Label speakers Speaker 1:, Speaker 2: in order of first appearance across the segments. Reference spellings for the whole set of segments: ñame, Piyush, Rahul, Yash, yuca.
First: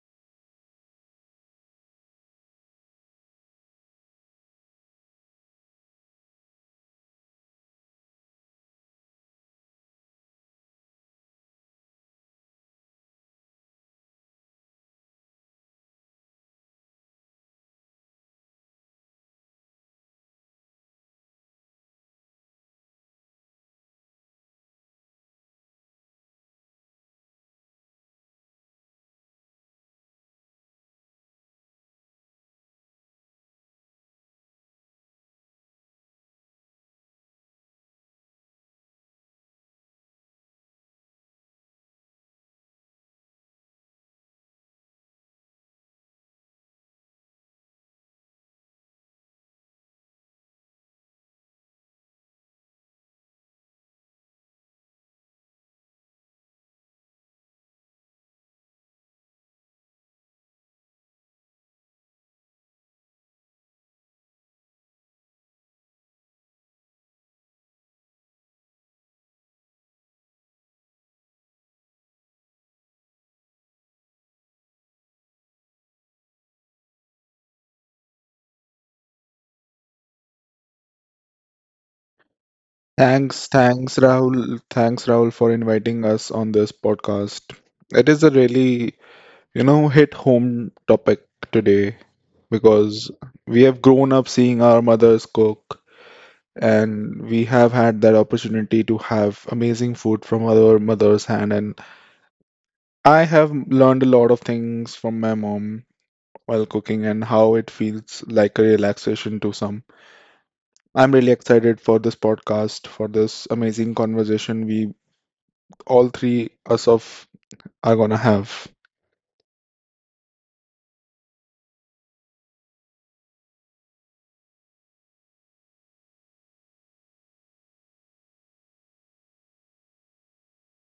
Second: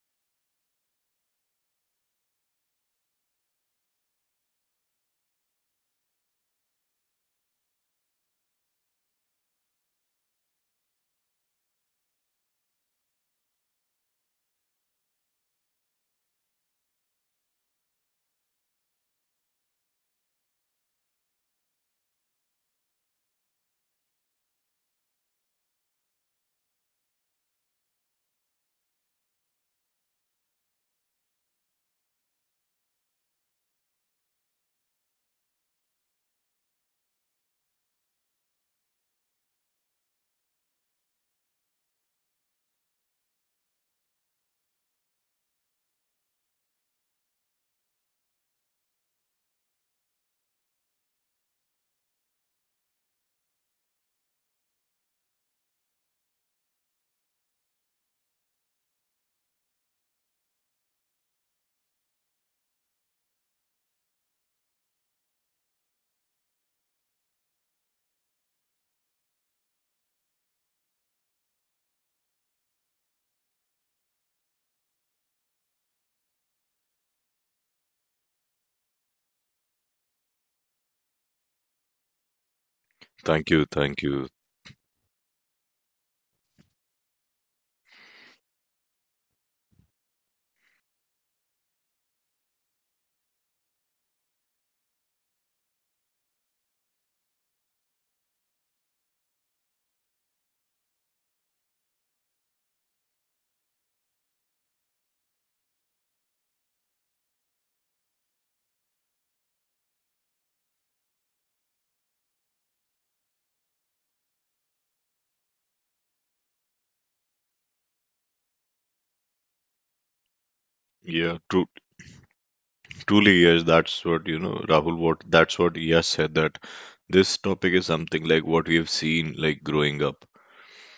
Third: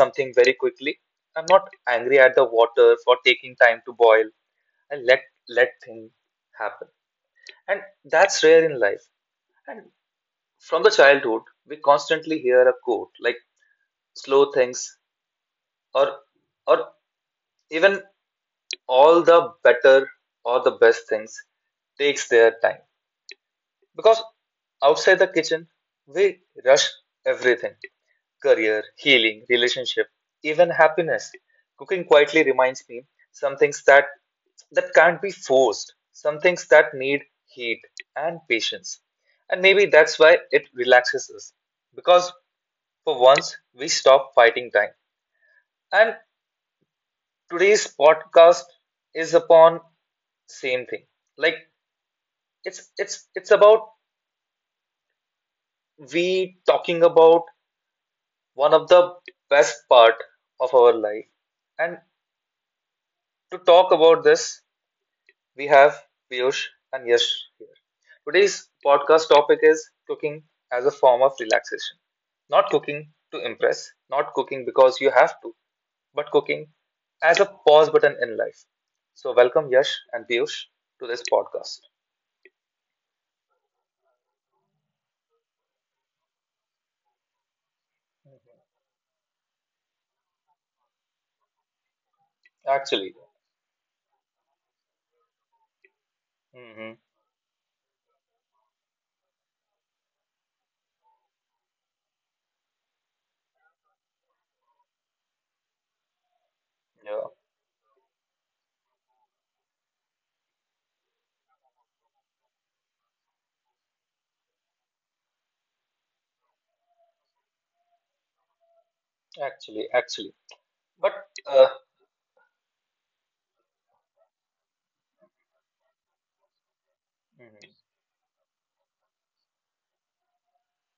Speaker 1: something very quickly. I'm not angry at the water for taking time to boil. I let things happen. And that's rare in life. And from the childhood, we constantly hear a quote like slow things or or even all the better or the best things takes their time. Because outside the kitchen, we rush everything career, healing, relationship, even happiness. Cooking quietly reminds me some things that can't be forced, some things that need heat and patience. And maybe that's why it relaxes us. Because for once we stop fighting time. And today's podcast is upon same thing. Like it's about we talking about one of the best part of our life. And to talk about this, we have Piyush and Yash here. Today's podcast topic is cooking as a form of relaxation. Not cooking to impress, not cooking because you have to, but cooking as a pause button in life. So welcome Yash and Piyush to this podcast.
Speaker 2: Thanks,
Speaker 3: Thank you,
Speaker 2: thanks,
Speaker 3: thank you.
Speaker 2: Rahul. Thanks, Rahul, for inviting us on this podcast. It is a really, hit home topic today because
Speaker 1: Actually.
Speaker 2: we have grown up seeing our mothers cook,
Speaker 1: Hmm.
Speaker 2: and we have had that opportunity to have amazing food from our mother's hand. And I have learned a lot of things from my mom while cooking and
Speaker 1: Yeah,
Speaker 2: how it feels like a relaxation to some. I'm really excited for this podcast, for this amazing conversation we all three us of are gonna have.
Speaker 1: actually, actually, but
Speaker 3: Yeah, tru
Speaker 1: uh,
Speaker 3: truly, yes, that's what, you know, Rahul, what that's what Yash said, that this topic is
Speaker 1: hmm,
Speaker 3: something like what we have seen, like growing up,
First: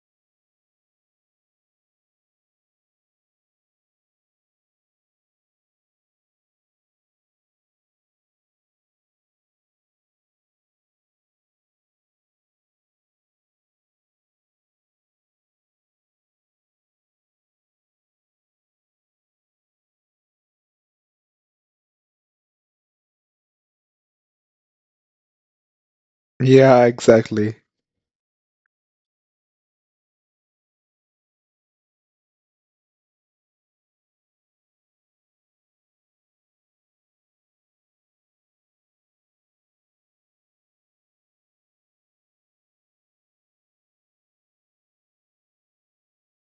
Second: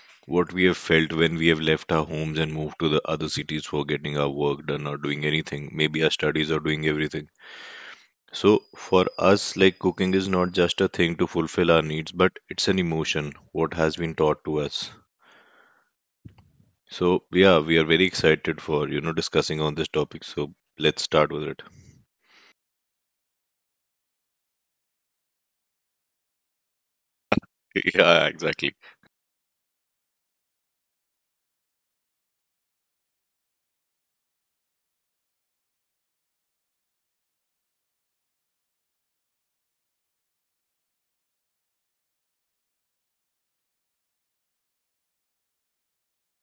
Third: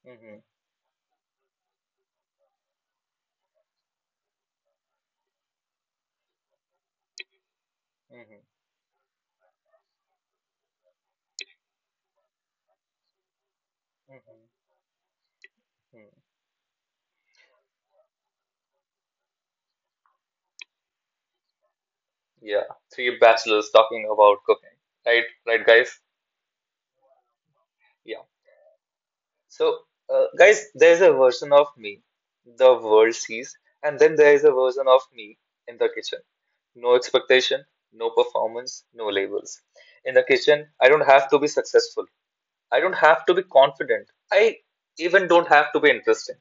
Speaker 1: hmm,
Speaker 3: what we have felt when we have left our homes and moved to the other cities for getting our work done or doing anything, maybe our studies or doing everything. So for us, like, cooking is not just a thing to fulfill our needs, but it's an emotion, what has been taught to
Speaker 1: hmm,
Speaker 3: us.
Speaker 1: hmm.
Speaker 3: So yeah, we are very excited for, you know, discussing on this topic. So let's start with it.
Speaker 1: Yeah, three bachelors talking about cooking. Right, right, guys.
Speaker 2: Yeah, exactly.
Speaker 1: Yeah.
Speaker 3: Yeah, exactly.
Speaker 1: So, guys, there's a version of me the world sees, and then there is a version of me in the kitchen. No expectation, no performance, no labels. In the kitchen, I don't have to be successful. I don't have to be confident. I even don't have to be interesting.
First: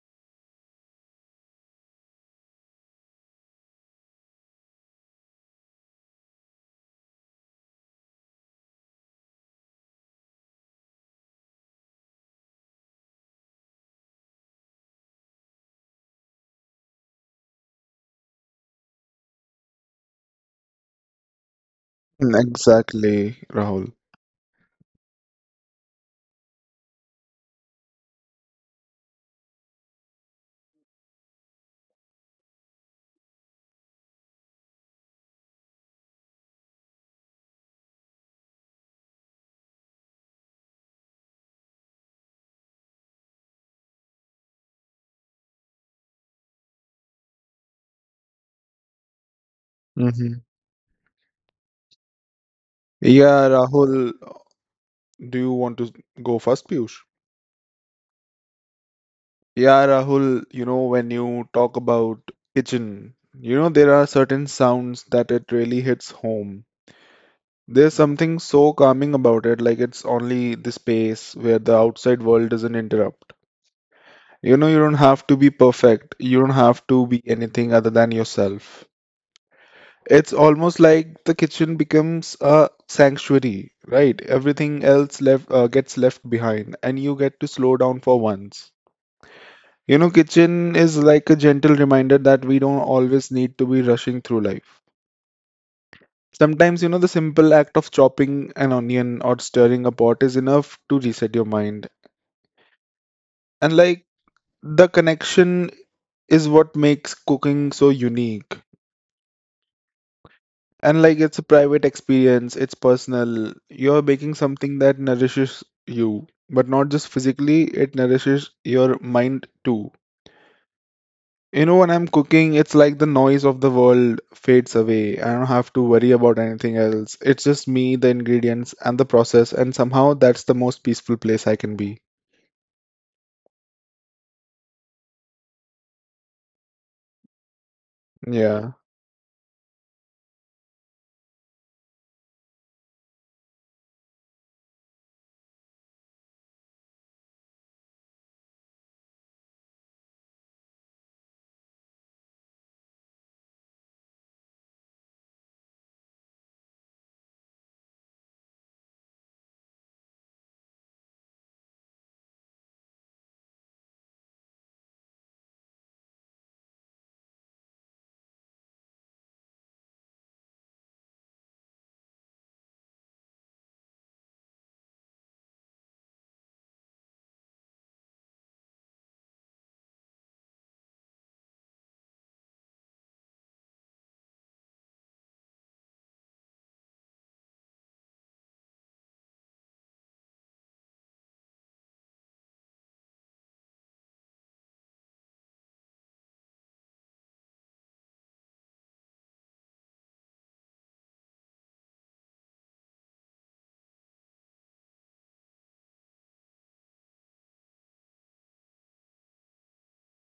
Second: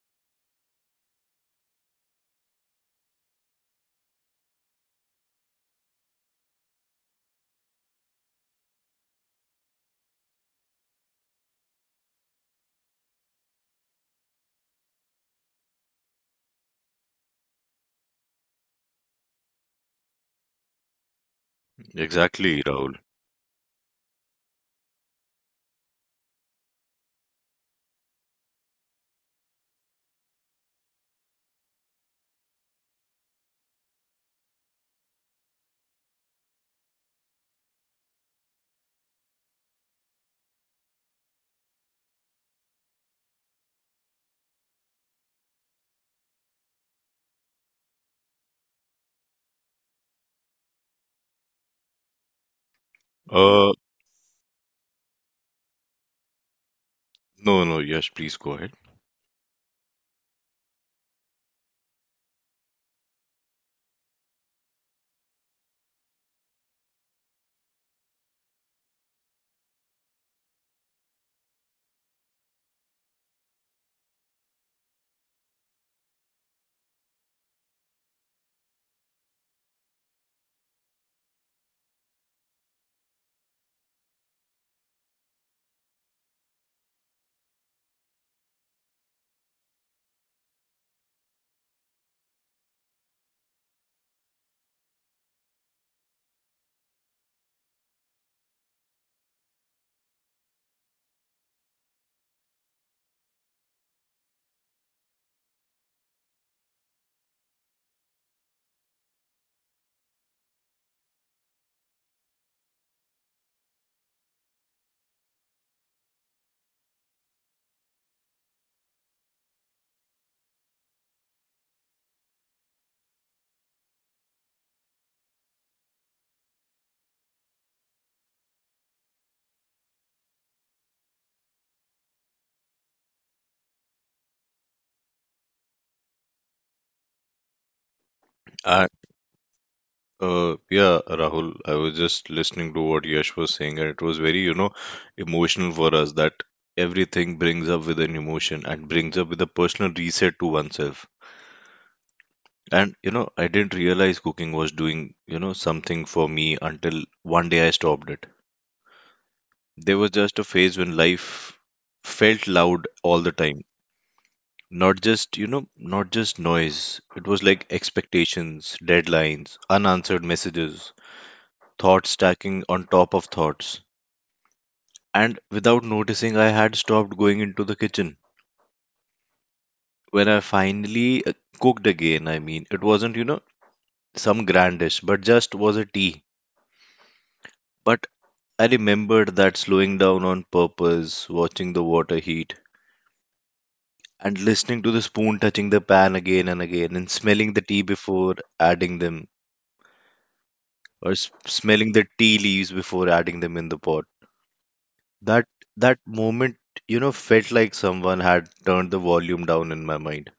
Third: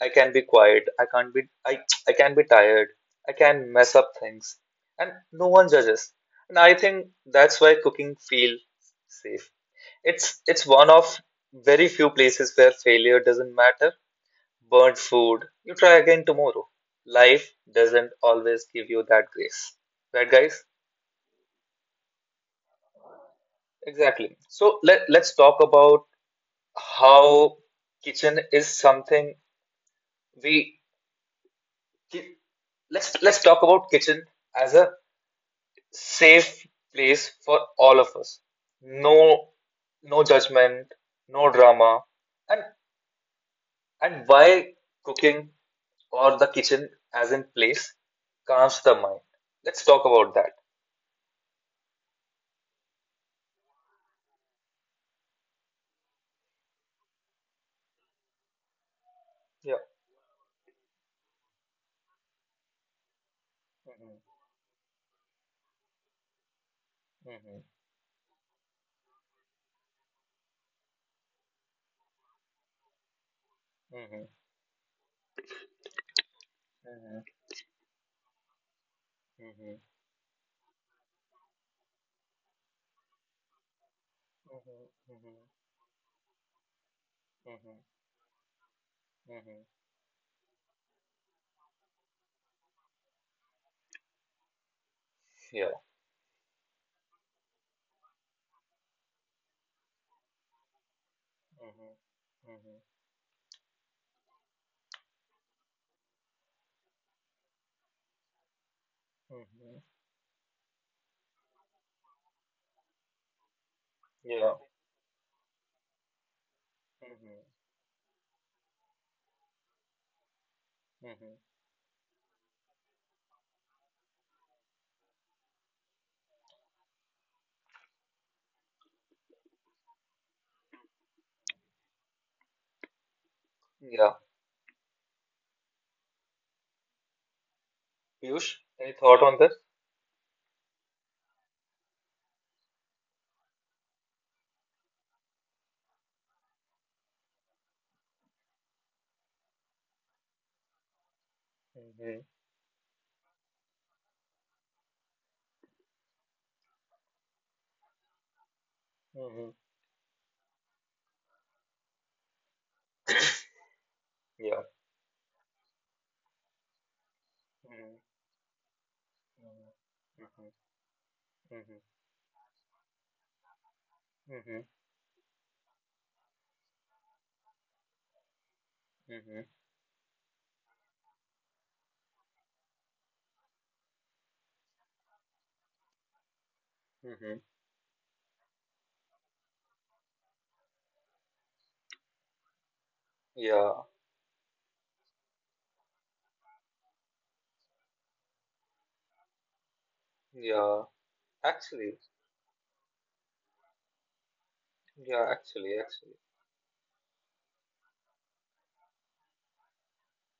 Speaker 1: I can be quiet. I can't be I can be tired. I can mess up things and no one judges. And I think that's why cooking feels safe. It's one of very few places where failure doesn't matter. Burnt food, you try again tomorrow. Life doesn't always give you that grace. Right guys?
Speaker 2: Mm,
Speaker 3: Exactly, Rahul.
Speaker 2: exactly, Rahul.
Speaker 1: Exactly. So let's talk about how kitchen is something we ki- let's talk about kitchen as a safe place for all of us, no no judgment, no drama, and and why cooking or the kitchen as in place calms the mind. Let's talk about
Speaker 2: Hmm.
Speaker 1: that.
Speaker 2: Yeah,
Speaker 3: Uh,
Speaker 2: Rahul, do you want to go first, Piyush?
Speaker 3: no, no, Yash, please go ahead.
Speaker 1: Yeah.
Speaker 2: Yeah, Rahul, you know, when you talk about kitchen, you know, there are certain sounds that it really hits home.
Speaker 1: Mhm.
Speaker 2: There's something so calming about it, like it's only the space where the outside world doesn't interrupt.
Speaker 1: Mhm. Mhm.
Speaker 2: You know, you don't have to be perfect, you don't have to be
Speaker 1: Mhm.
Speaker 2: anything other than yourself.
Speaker 1: Mhm.
Speaker 2: It's almost like the kitchen becomes a sanctuary, right?
Speaker 1: Mhm.
Speaker 2: Everything else
Speaker 1: Mhm.
Speaker 2: left gets left behind, and you get to
Speaker 1: Mhm.
Speaker 2: slow down for once.
Speaker 1: Mhm.
Speaker 2: You know, kitchen is like a gentle reminder that we don't always need to be rushing through life.
Speaker 1: Yeah.
Speaker 2: Sometimes, you know, the simple act of chopping an onion or stirring a pot is enough to reset your mind.
Speaker 1: Mhm. Mhm.
Speaker 2: And like the connection is what makes cooking so unique.
Speaker 1: Mhm.
Speaker 2: And like it's a private experience, it's personal. You're making
Speaker 1: Yeah.
Speaker 2: something that nourishes you, but not just
Speaker 1: Mhm.
Speaker 2: physically, it nourishes your mind too.
Speaker 1: Mhm.
Speaker 2: You know, when I'm cooking, it's like the noise of the world fades away. I don't have to worry about anything else. It's just me, the ingredients, and the process, and somehow that's the most peaceful place I can be.
Speaker 1: Yeah. Piyush,
Speaker 2: Yeah.
Speaker 3: And
Speaker 1: any thought on this?
Speaker 3: Yeah, Rahul, I was just listening to what Yash was saying, and it was very, you know, emotional for us, that everything brings up with an emotion and brings up with a personal reset to oneself.
Speaker 1: Mhm.
Speaker 3: And you know, I didn't realize cooking was doing, you know, something for me until one day I stopped it.
Speaker 1: Mhm.
Speaker 3: There was just a phase when life felt loud all the time.
Speaker 1: Yeah.
Speaker 3: Not just, you know, not just noise. It was like
Speaker 1: Mhm.
Speaker 3: expectations, deadlines, unanswered
Speaker 1: Mhm.
Speaker 3: messages,
Speaker 1: Mhm.
Speaker 3: thoughts stacking on top of thoughts.
Speaker 1: Mhm.
Speaker 3: And without noticing, I had stopped going into the kitchen.
Speaker 1: Mhm. Mhm.
Speaker 3: When I finally cooked again, I mean, it wasn't, you know, some grand dish, but just was a tea.
Speaker 1: Mhm.
Speaker 3: But I remembered that slowing down on purpose, watching the water heat,
Speaker 1: Yeah.
Speaker 3: and listening to the spoon touching the pan again and again, and smelling the tea before adding them,
Speaker 1: Yeah.
Speaker 3: or smelling
Speaker 1: Actually,
Speaker 3: the tea leaves before adding them in the pot.
Speaker 1: yeah,
Speaker 3: That
Speaker 1: actually,
Speaker 3: that
Speaker 1: actually.
Speaker 3: moment, you know, felt like someone had turned the volume down in my mind.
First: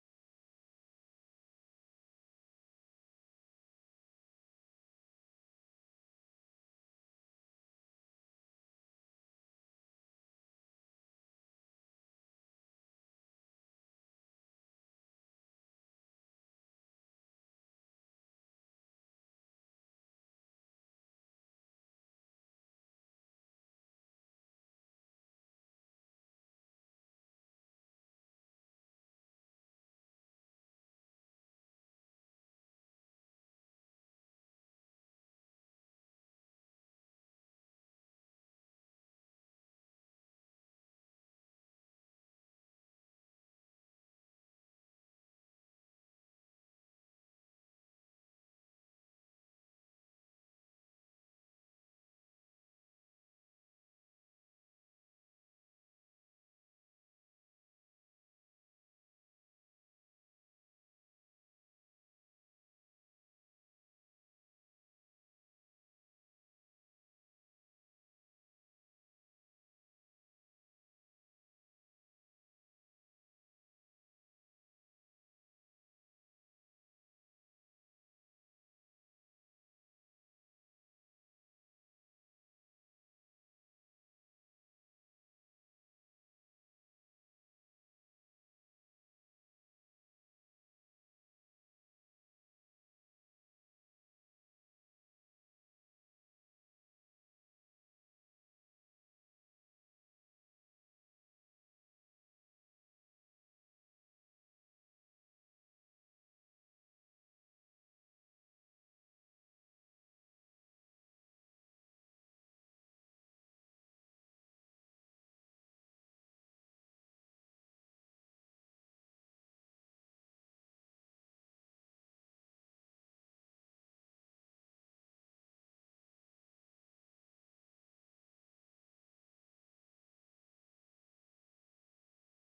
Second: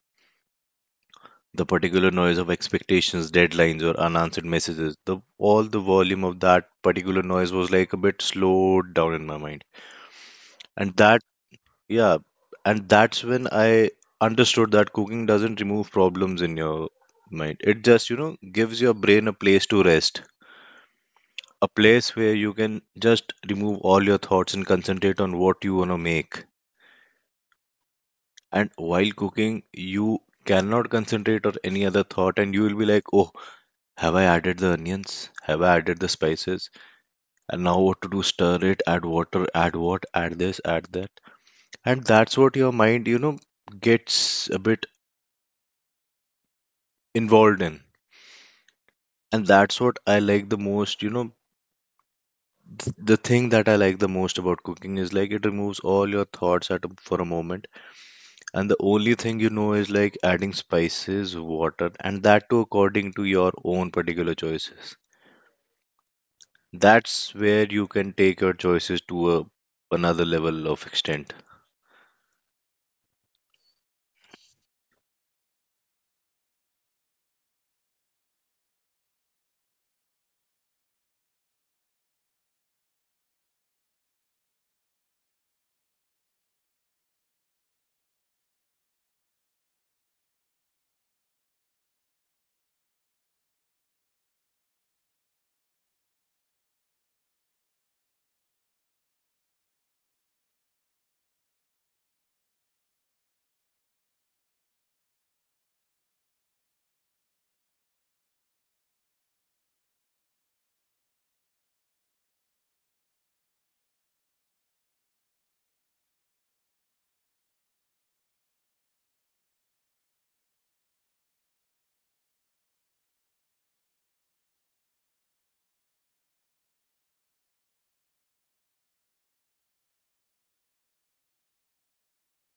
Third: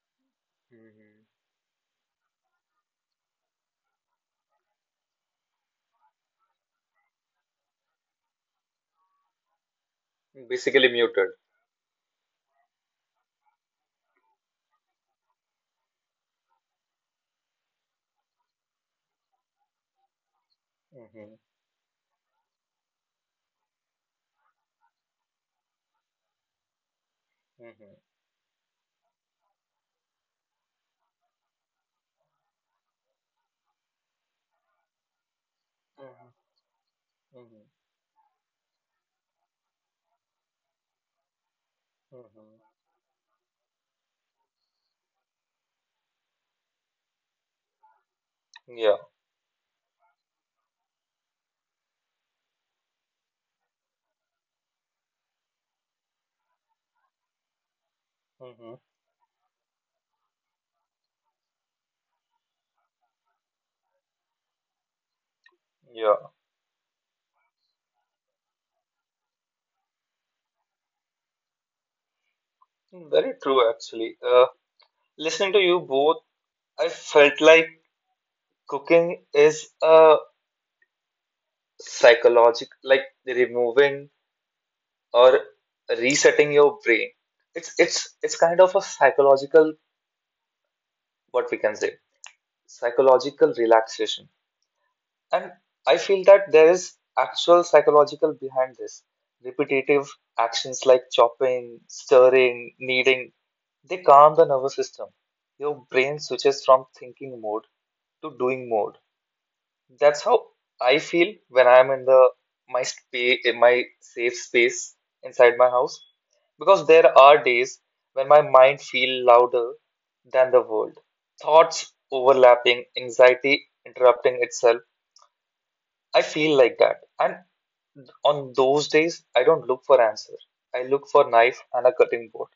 Speaker 1: Mhm.
Speaker 3: The particular noise of expectations, deadlines, or unanswered messages, the all the volume of that particular noise was like a bit slowed down in my mind.
Speaker 1: Basically
Speaker 3: And that,
Speaker 1: muted.
Speaker 3: yeah, and that's when I understood that cooking doesn't remove problems in your mind. It just, you know, gives your brain a place to rest,
Speaker 1: Mhm.
Speaker 3: a place where you can just remove all your thoughts and concentrate on what you want to make.
Speaker 1: Mhm.
Speaker 3: And while cooking, you cannot concentrate on any other thought, and you will be like, oh, have I added the onions? Have I added the
Speaker 1: Mhm.
Speaker 3: spices? And
Speaker 1: Mhm.
Speaker 3: now what to do? Stir it, add water, add what, add this, add that. And that's what
Speaker 1: Mhm.
Speaker 3: your mind, you know, gets a bit involved in.
Speaker 1: Yeah.
Speaker 3: And that's what I like the most. You know, the thing that I like the most about cooking is like, it removes all your thoughts at a, for a moment, and
Speaker 1: Mhm.
Speaker 3: the only thing you know is like adding spices, water, and that too according to your own particular choices.
Speaker 1: Yeah.
Speaker 3: That's where you can take your choices to a, another level of extent.
Speaker 1: Very true, actually. Listening to you both, I felt like cooking is a psychological, like removing or resetting your brain. It's kind of a psychological, what we can say, psychological relaxation. And I feel that there is actual psychological behind this repetitive actions like chopping, stirring, kneading. They calm the nervous system. Your brain switches from thinking mode to doing mode. That's how I feel when I am in my safe space inside my house. Because there are days when my mind feels louder than the world. Thoughts overlapping, anxiety interrupting itself. I feel like that. And on those days, I don't look for answer. I look for knife and a cutting board.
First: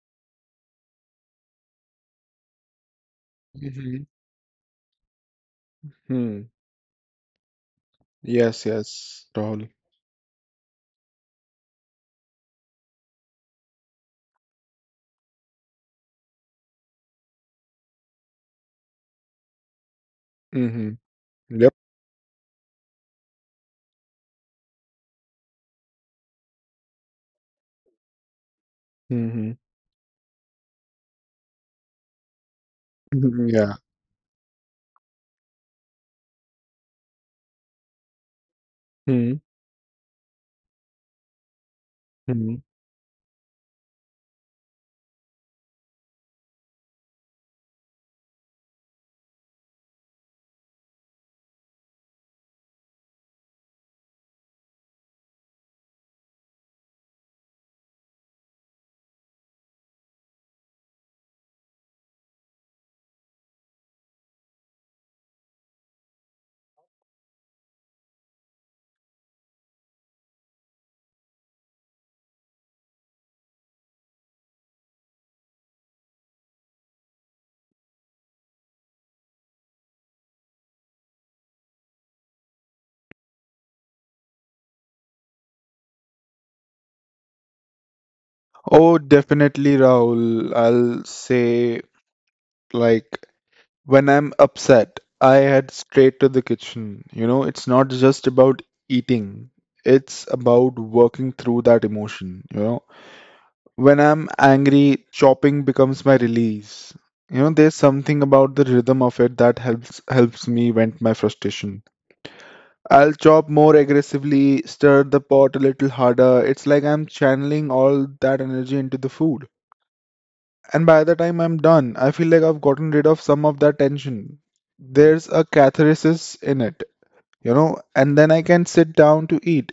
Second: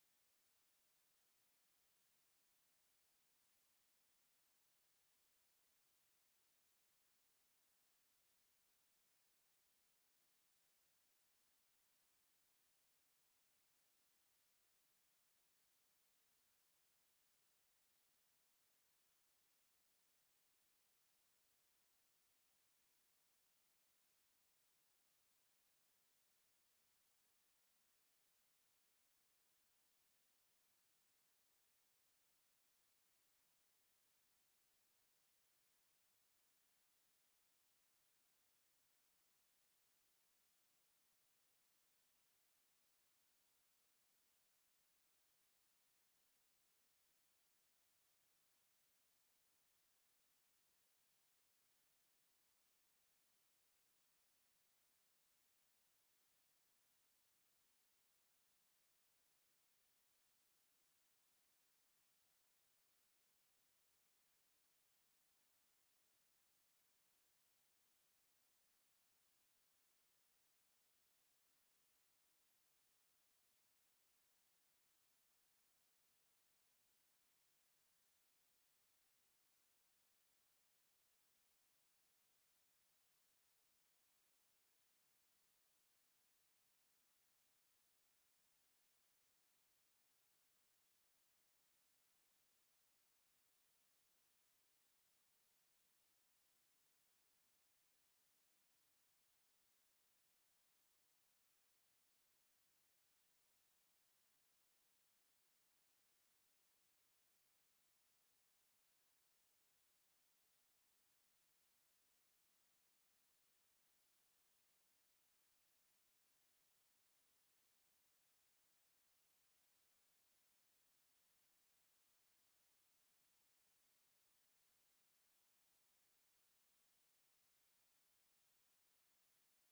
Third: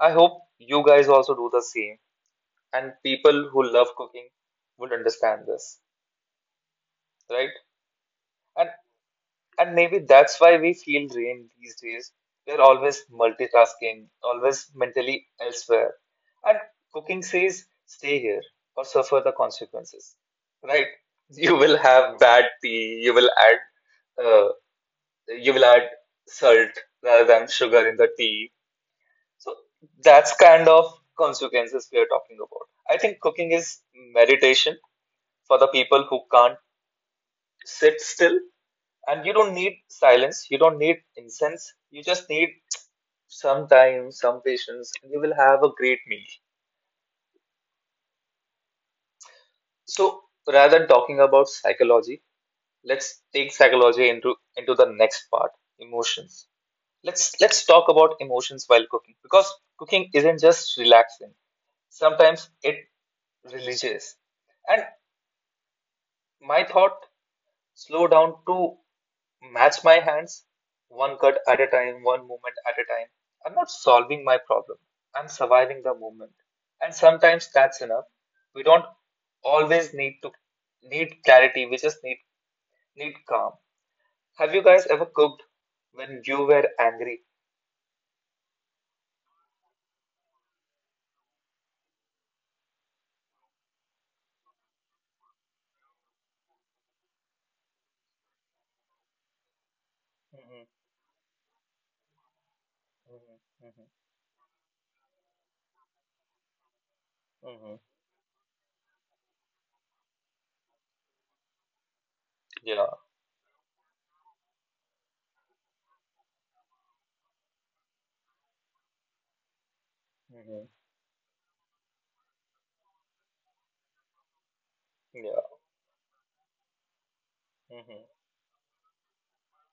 Speaker 1: I hope you guys also do the same. And people who love
Speaker 2: Hmm.
Speaker 1: cooking would understand this,
Speaker 2: Hmm.
Speaker 1: right?
Speaker 2: Yes,
Speaker 1: And
Speaker 2: yes, totally.
Speaker 1: And maybe that's why we feel drained these days. We're always multitasking, always mentally elsewhere. And cooking says, stay here or suffer the consequences. Right?
Speaker 2: Mm-hmm.
Speaker 1: You
Speaker 2: Yep.
Speaker 1: will have bad tea, uh, you will add salt rather than sugar in the tea.
Speaker 2: Mm-hmm.
Speaker 1: So that's kind of consequences we are talking about. I think cooking
Speaker 2: Yeah.
Speaker 1: is meditation for the people who can't sit still. And you
Speaker 2: Hmm.
Speaker 1: don't need silence, you don't need incense, you just need
Speaker 2: Mm-hmm.
Speaker 1: some time, some patience, and you will have a great meal. So rather than talking about psychology, let's take psychology into the next part, emotions. Let's talk about emotions while cooking because cooking isn't just relaxing. Sometimes it religious. And my thought slow down to match my hands, one cut at a time, one movement at a time. I'm not solving my problem. I'm surviving the moment. And sometimes that's enough. We don't always need clarity. We just need calm. Have you guys ever cooked when you were angry?
Speaker 2: Oh, definitely, Rahul. I'll say, like, when I'm upset, I head straight to the kitchen. You know, it's not just about eating, it's
Speaker 1: Hmm.
Speaker 2: about working through that emotion. You know,
Speaker 1: Hmm.
Speaker 2: when I'm angry, chopping becomes my release. You know,
Speaker 1: Hmm.
Speaker 2: there's
Speaker 1: Hmm.
Speaker 2: something about the rhythm of it that helps me vent my frustration.
Speaker 1: Yeah.
Speaker 2: I'll chop more aggressively, stir the pot a little harder. It's like I'm channeling all that energy into the food.
Speaker 1: Hmm.
Speaker 2: And by the time I'm done, I feel like I've gotten rid of some of that tension. There's a
Speaker 1: Yeah.
Speaker 2: catharsis in it, you know, and
Speaker 1: Hmm.
Speaker 2: then I can sit down to eat.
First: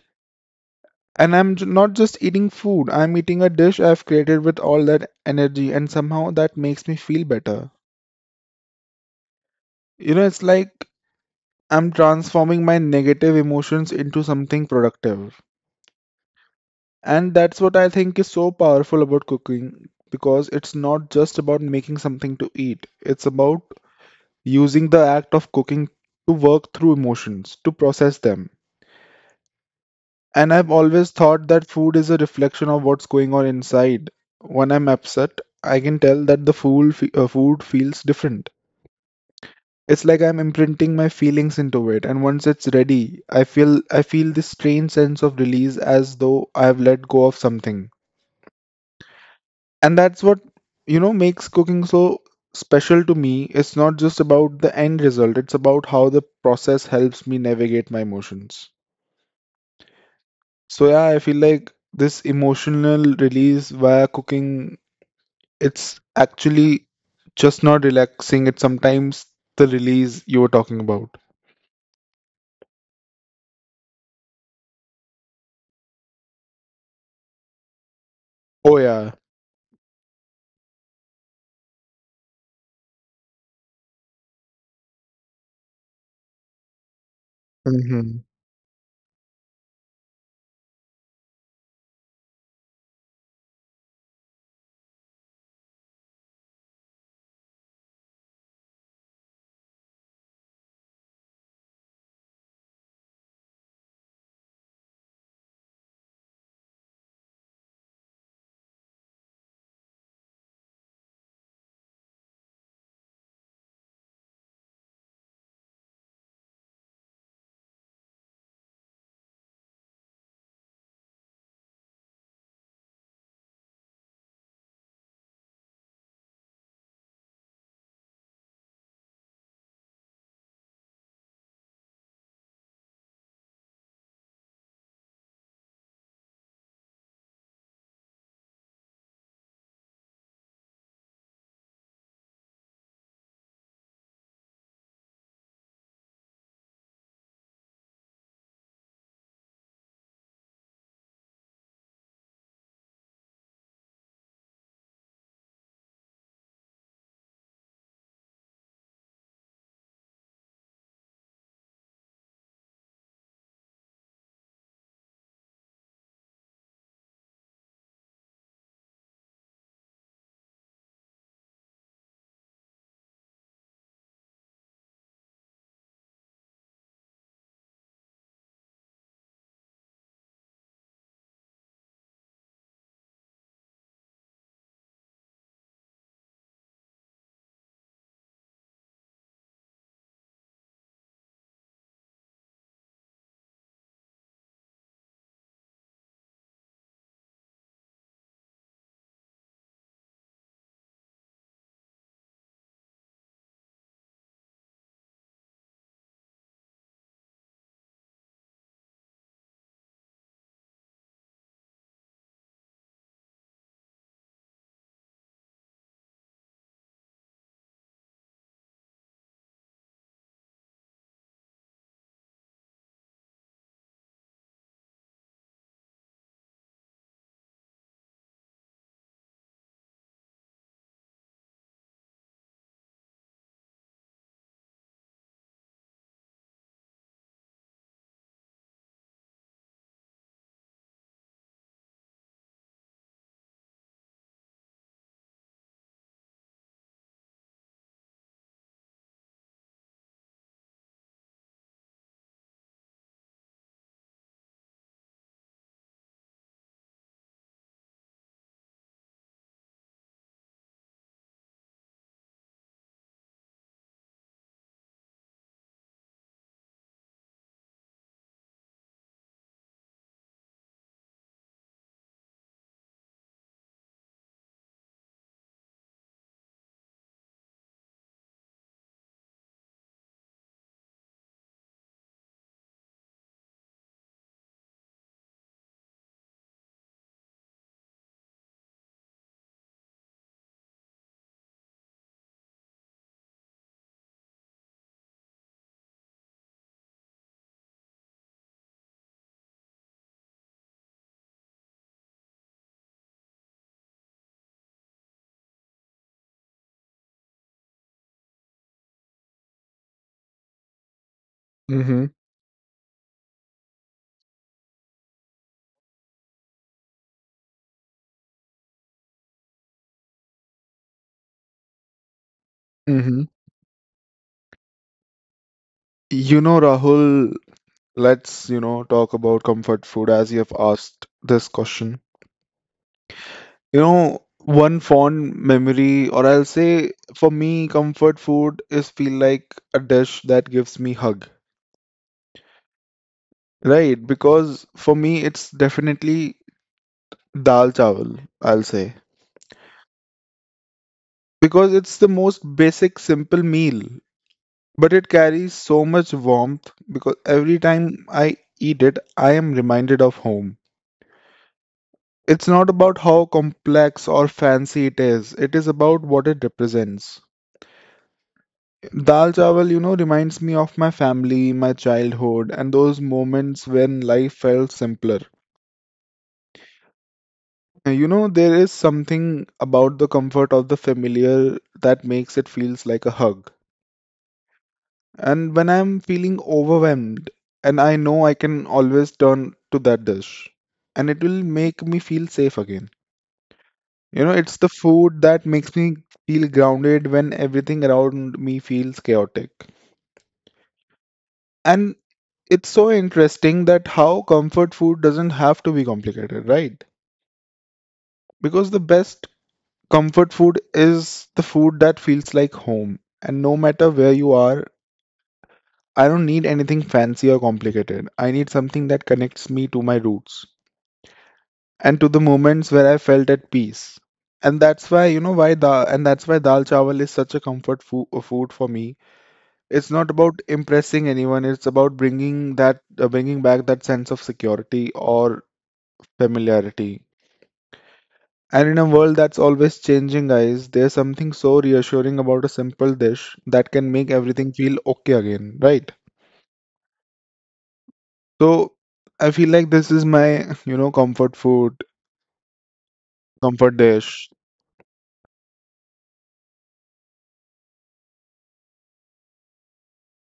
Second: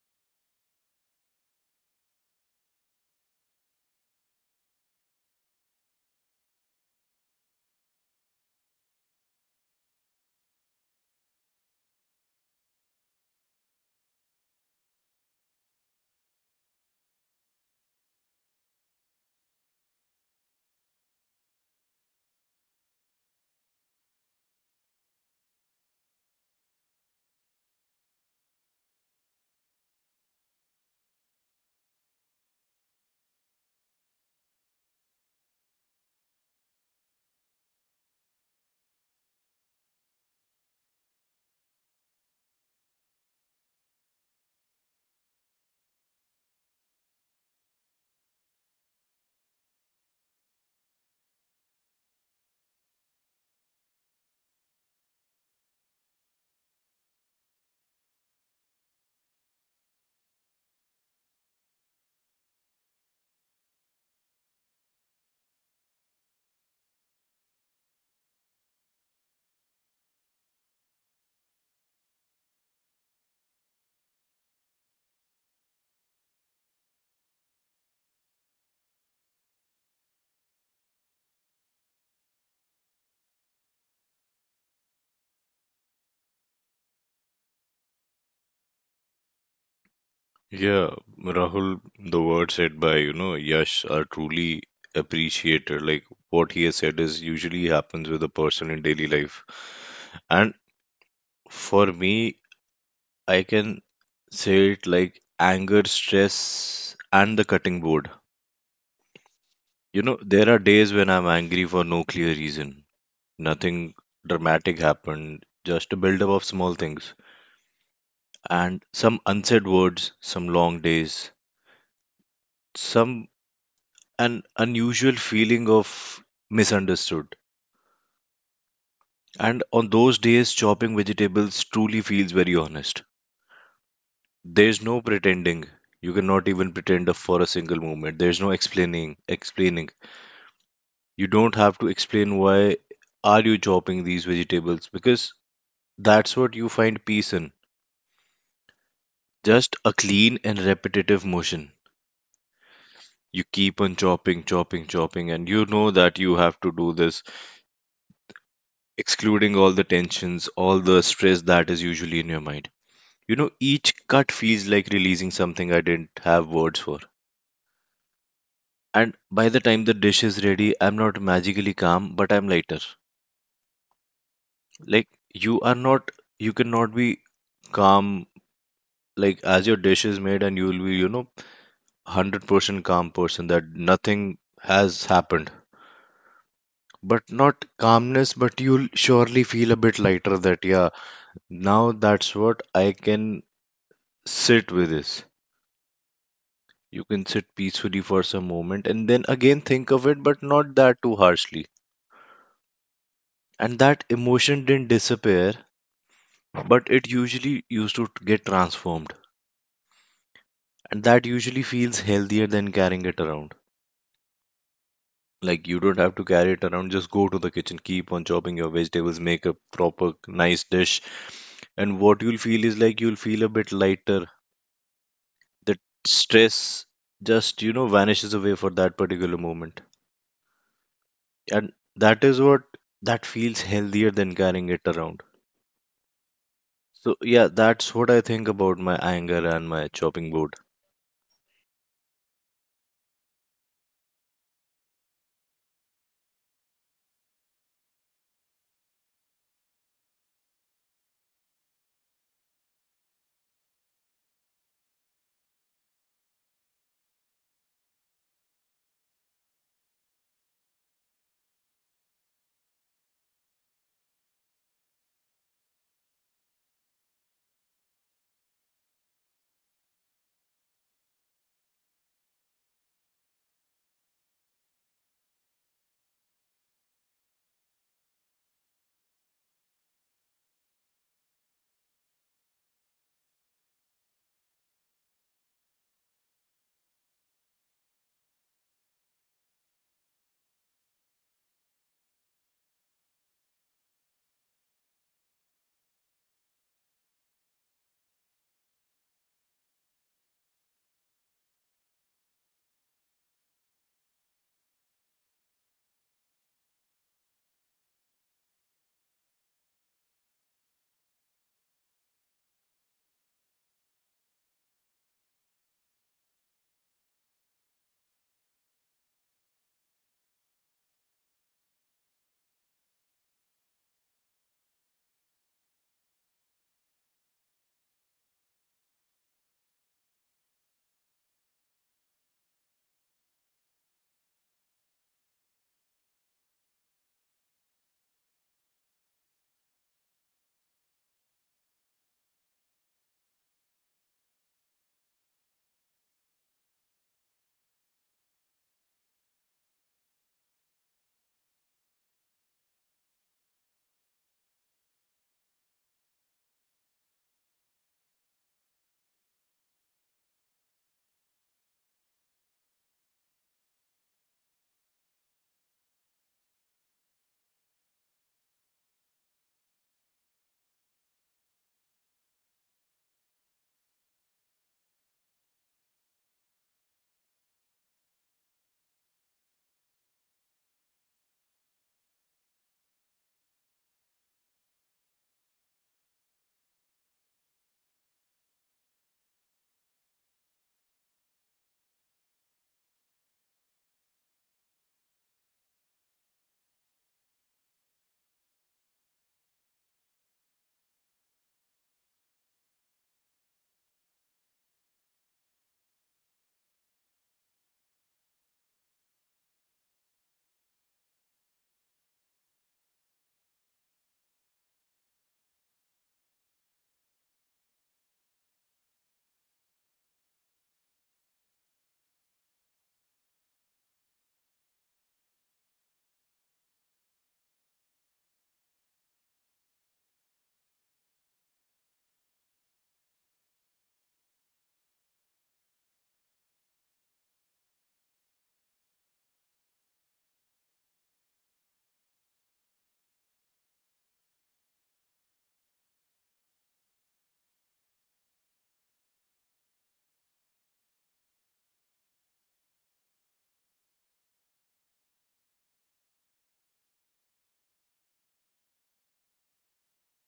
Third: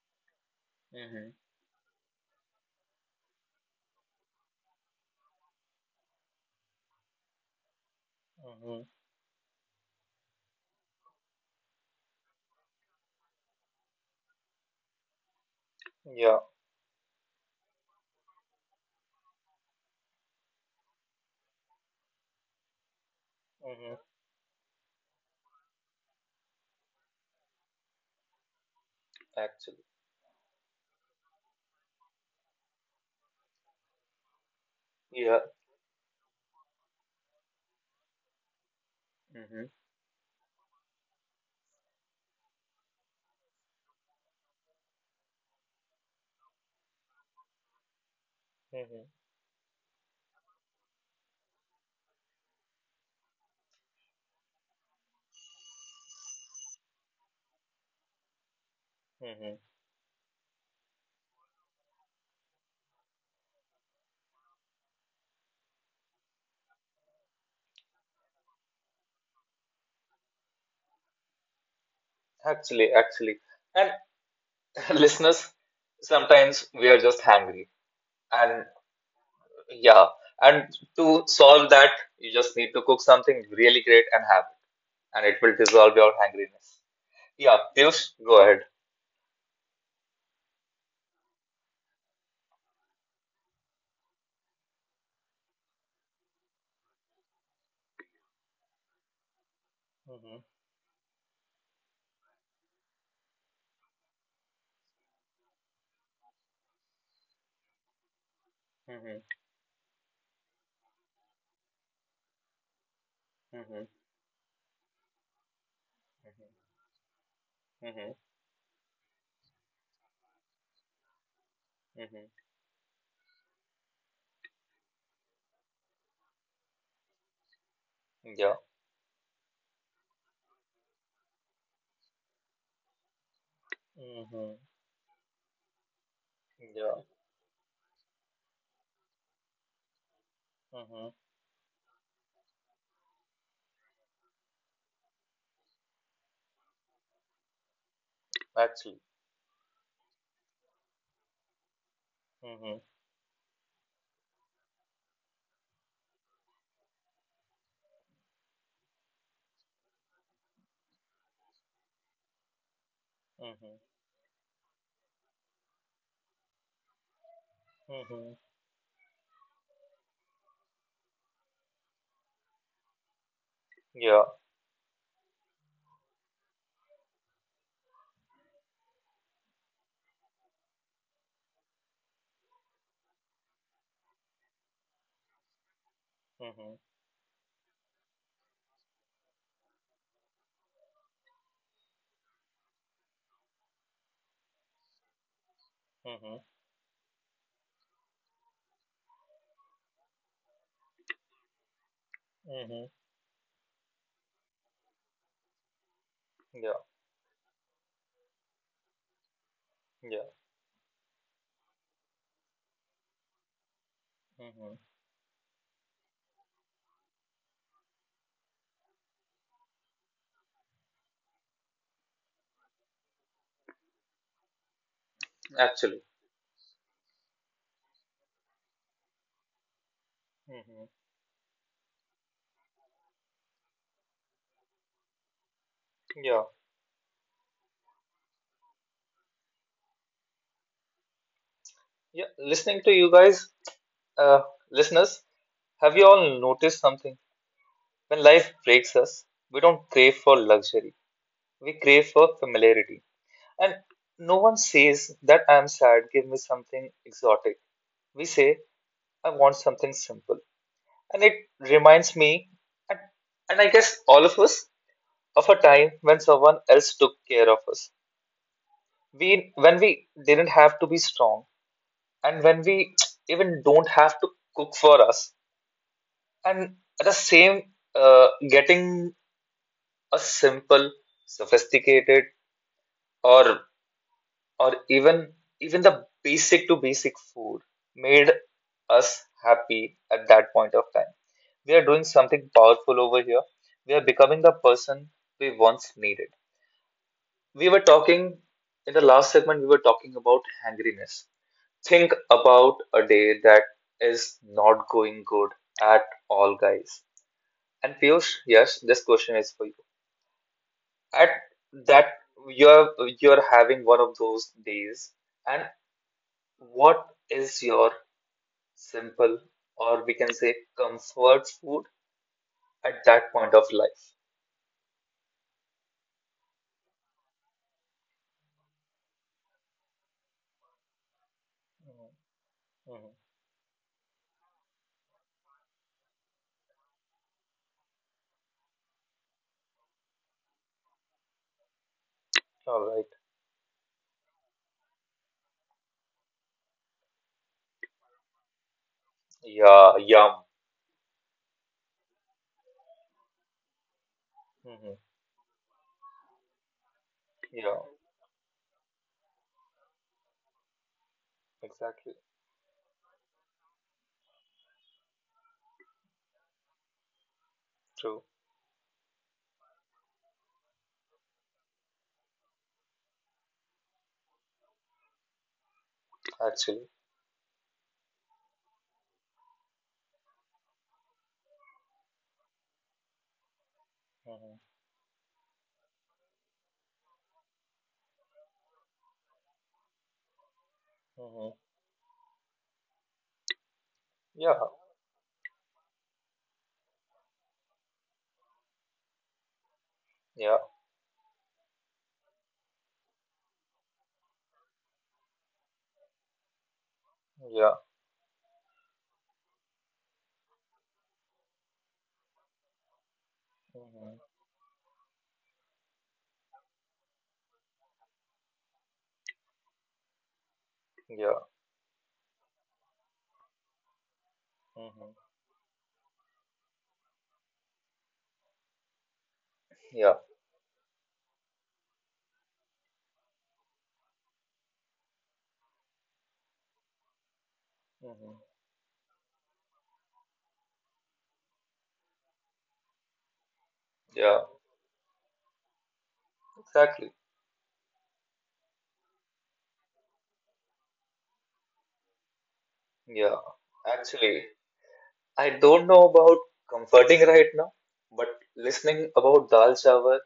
Speaker 1: Hmm.
Speaker 2: And not just eating food, I'm eating a dish I've created with all that energy, and somehow that makes me feel better.
Speaker 1: Hmm.
Speaker 2: You know, it's like I'm transforming my negative emotions into something productive.
Speaker 1: Yeah.
Speaker 2: And that's what I think is so powerful about cooking, because it's not just about making something to eat, it's about
Speaker 1: Hmm.
Speaker 2: using the act of cooking to work through emotions, to process them.
Speaker 1: Actually.
Speaker 2: And I've always thought that food is a reflection of what's going on inside. When I'm upset,
Speaker 1: Yeah.
Speaker 2: I can tell that the food feels different.
Speaker 1: Hmm.
Speaker 2: It's like I'm imprinting my feelings into it, and once it's ready, I feel this strange sense of release, as though I've let go of something.
Speaker 1: Hmm.
Speaker 2: And that's what, you know, makes cooking so special to me. It's not just about the end result, it's about how the process helps me navigate my emotions.
Speaker 1: Hmm.
Speaker 2: So yeah, I feel like this emotional release via cooking, it's actually just not relaxing, it's sometimes the release you were talking about.
Speaker 1: Actually, actually. And listeners, sometimes we are just hungry. And
Speaker 2: Oh yeah.
Speaker 1: Yeah, and to solve that, you just need to cook something really great and have it, and it will dissolve your hungriness. Yeah, Piyush,
Speaker 2: Mm-hmm.
Speaker 1: go ahead.
Speaker 3: Yeah, Rahul, the words said by, you know, Yash are truly appreciated. Like, what he has said is usually happens with a person in daily life.
Speaker 1: Mhm,
Speaker 3: And for me, I can say it like anger, stress, and the cutting board.
Speaker 1: mhm,
Speaker 3: You know, there are days when I'm angry for no clear reason.
Speaker 1: mhm,
Speaker 3: Nothing dramatic happened, just a buildup of small things.
Speaker 1: mhm,
Speaker 3: And some unsaid words, some long days,
Speaker 1: mhm.
Speaker 3: some an unusual feeling of misunderstood.
Speaker 1: Yeah,
Speaker 3: And on those days, chopping vegetables truly feels very honest.
Speaker 1: mhm,
Speaker 3: There's no pretending. You cannot even
Speaker 1: yeah,
Speaker 3: pretend for a single moment. There's no explaining. Explaining.
Speaker 1: mhm,
Speaker 3: You don't have to explain why are you chopping these vegetables, because that's what you find peace in.
Speaker 1: actually,
Speaker 3: Just a clean and repetitive motion.
Speaker 1: mhm,
Speaker 3: You keep on chopping, chopping, chopping, and you know that you have to do this, excluding all the tensions, all the stress that is usually in your mind. You know,
Speaker 1: mhm,
Speaker 3: each cut feels like releasing something I didn't have words for.
Speaker 1: mhm,
Speaker 3: And by the time the dish is ready, I'm not magically calm, but I'm lighter.
Speaker 1: yeah,
Speaker 3: Like, you are not, you cannot be calm, like, as your dish is made, and you will be, you know, 100% calm person that nothing has happened.
Speaker 1: mhm,
Speaker 3: But not calmness, but you'll surely feel a bit lighter that, yeah, now that's what I can sit with this.
Speaker 1: mhm,
Speaker 3: You can sit peacefully for some moment and then again think of it, but not that too harshly.
Speaker 1: mhm,
Speaker 3: And that emotion didn't disappear,
Speaker 1: yeah,
Speaker 3: but it usually used to get transformed.
Speaker 1: yeah,
Speaker 3: And that usually feels healthier than carrying it around.
Speaker 1: mhm,
Speaker 3: Like, you don't have to carry it around. Just go to the kitchen, keep on chopping your vegetables, make a proper nice dish. And what you'll feel is like, you'll feel a bit lighter. That
Speaker 1: actually,
Speaker 3: stress just, you know, vanishes away for that particular moment.
Speaker 1: mhm.
Speaker 3: And that is what, that feels healthier than carrying it around.
Speaker 1: Yeah,
Speaker 3: So yeah, that's what I think about my anger and my chopping board.
Speaker 1: yeah. Listening to you guys, Uh, listeners, have you all noticed something? When life breaks us, we don't crave for luxury. We crave for familiarity. And no one says that I'm sad, give me something exotic. We say, I want something simple. And it reminds me, and, and I guess all of us, of a time when someone else took care of us. When we didn't have to be strong, and when we even don't have to cook for us. And at the same, getting a simple, sophisticated, or or even the basic to basic food made us happy at that point of time. We are doing something powerful over here. We are becoming the person we once needed. We were talking in the last segment. We were talking about hangriness. Think about a day that is not going good at all, guys. And Piyush, yes, this question is for you. At that
Speaker 2: Mm-hmm.
Speaker 1: you're you're having one of those days, and what is your simple or we can say comfort food at
Speaker 2: Mm-hmm.
Speaker 1: that point of life?
Speaker 2: You know, Rahul, let's, you know, talk about comfort food as you have asked this question.
Speaker 1: Mhm, mhm.
Speaker 2: You know, one fond memory, or I'll say for me, comfort food is feel like a dish that gives me hug,
Speaker 1: All right.
Speaker 2: right? Because for me, it's definitely dal chawal, I'll say.
Speaker 1: Yeah. Yum.
Speaker 2: Because it's the most basic, simple meal,
Speaker 1: Hmm.
Speaker 2: but it carries so much warmth because every
Speaker 1: Yeah.
Speaker 2: time I eat it, I am reminded of home.
Speaker 1: Exactly.
Speaker 2: It's not about how complex or fancy it is about what it represents.
Speaker 1: True.
Speaker 2: Dal chawal, you know, reminds me of my family, my childhood, and those moments when life felt simpler.
Speaker 1: Actually.
Speaker 2: And you know, there is something about the comfort of the familiar that makes it feels like a hug.
Speaker 1: Hmm.
Speaker 2: And when I'm feeling overwhelmed, and I know I can always turn to that dish, and it will
Speaker 1: Hmm.
Speaker 2: make me feel safe again. You know,
Speaker 1: Yeah.
Speaker 2: it's the food that makes me feel grounded when everything around me feels chaotic.
Speaker 1: Yeah.
Speaker 2: And it's so interesting that how comfort food doesn't have to be complicated, right?
Speaker 1: Yeah.
Speaker 2: Because the best comfort food is the food that feels like home. And no matter where you
Speaker 1: Hmm.
Speaker 2: are, I don't need anything fancy or complicated. I need something that connects me to my roots
Speaker 1: Yeah.
Speaker 2: and to the moments where I felt at peace. And that's why, you
Speaker 1: Hmm.
Speaker 2: know, why da and that's why dal chawal is such a comfort fo food for me. It's not
Speaker 1: Yeah.
Speaker 2: about impressing anyone. It's about bringing that, bringing back that sense of security or familiarity.
Speaker 1: Hmm.
Speaker 2: And in a world that's always changing, guys, there's something so reassuring about a simple dish that can make
Speaker 1: Yeah.
Speaker 2: everything feel okay again, right?
Speaker 1: Exactly.
Speaker 2: So I feel like this is my, you know, comfort food,
Speaker 1: Yeah.
Speaker 2: comfort dish.
Speaker 1: Actually, I don't know about comforting right now, but listening about dal chawar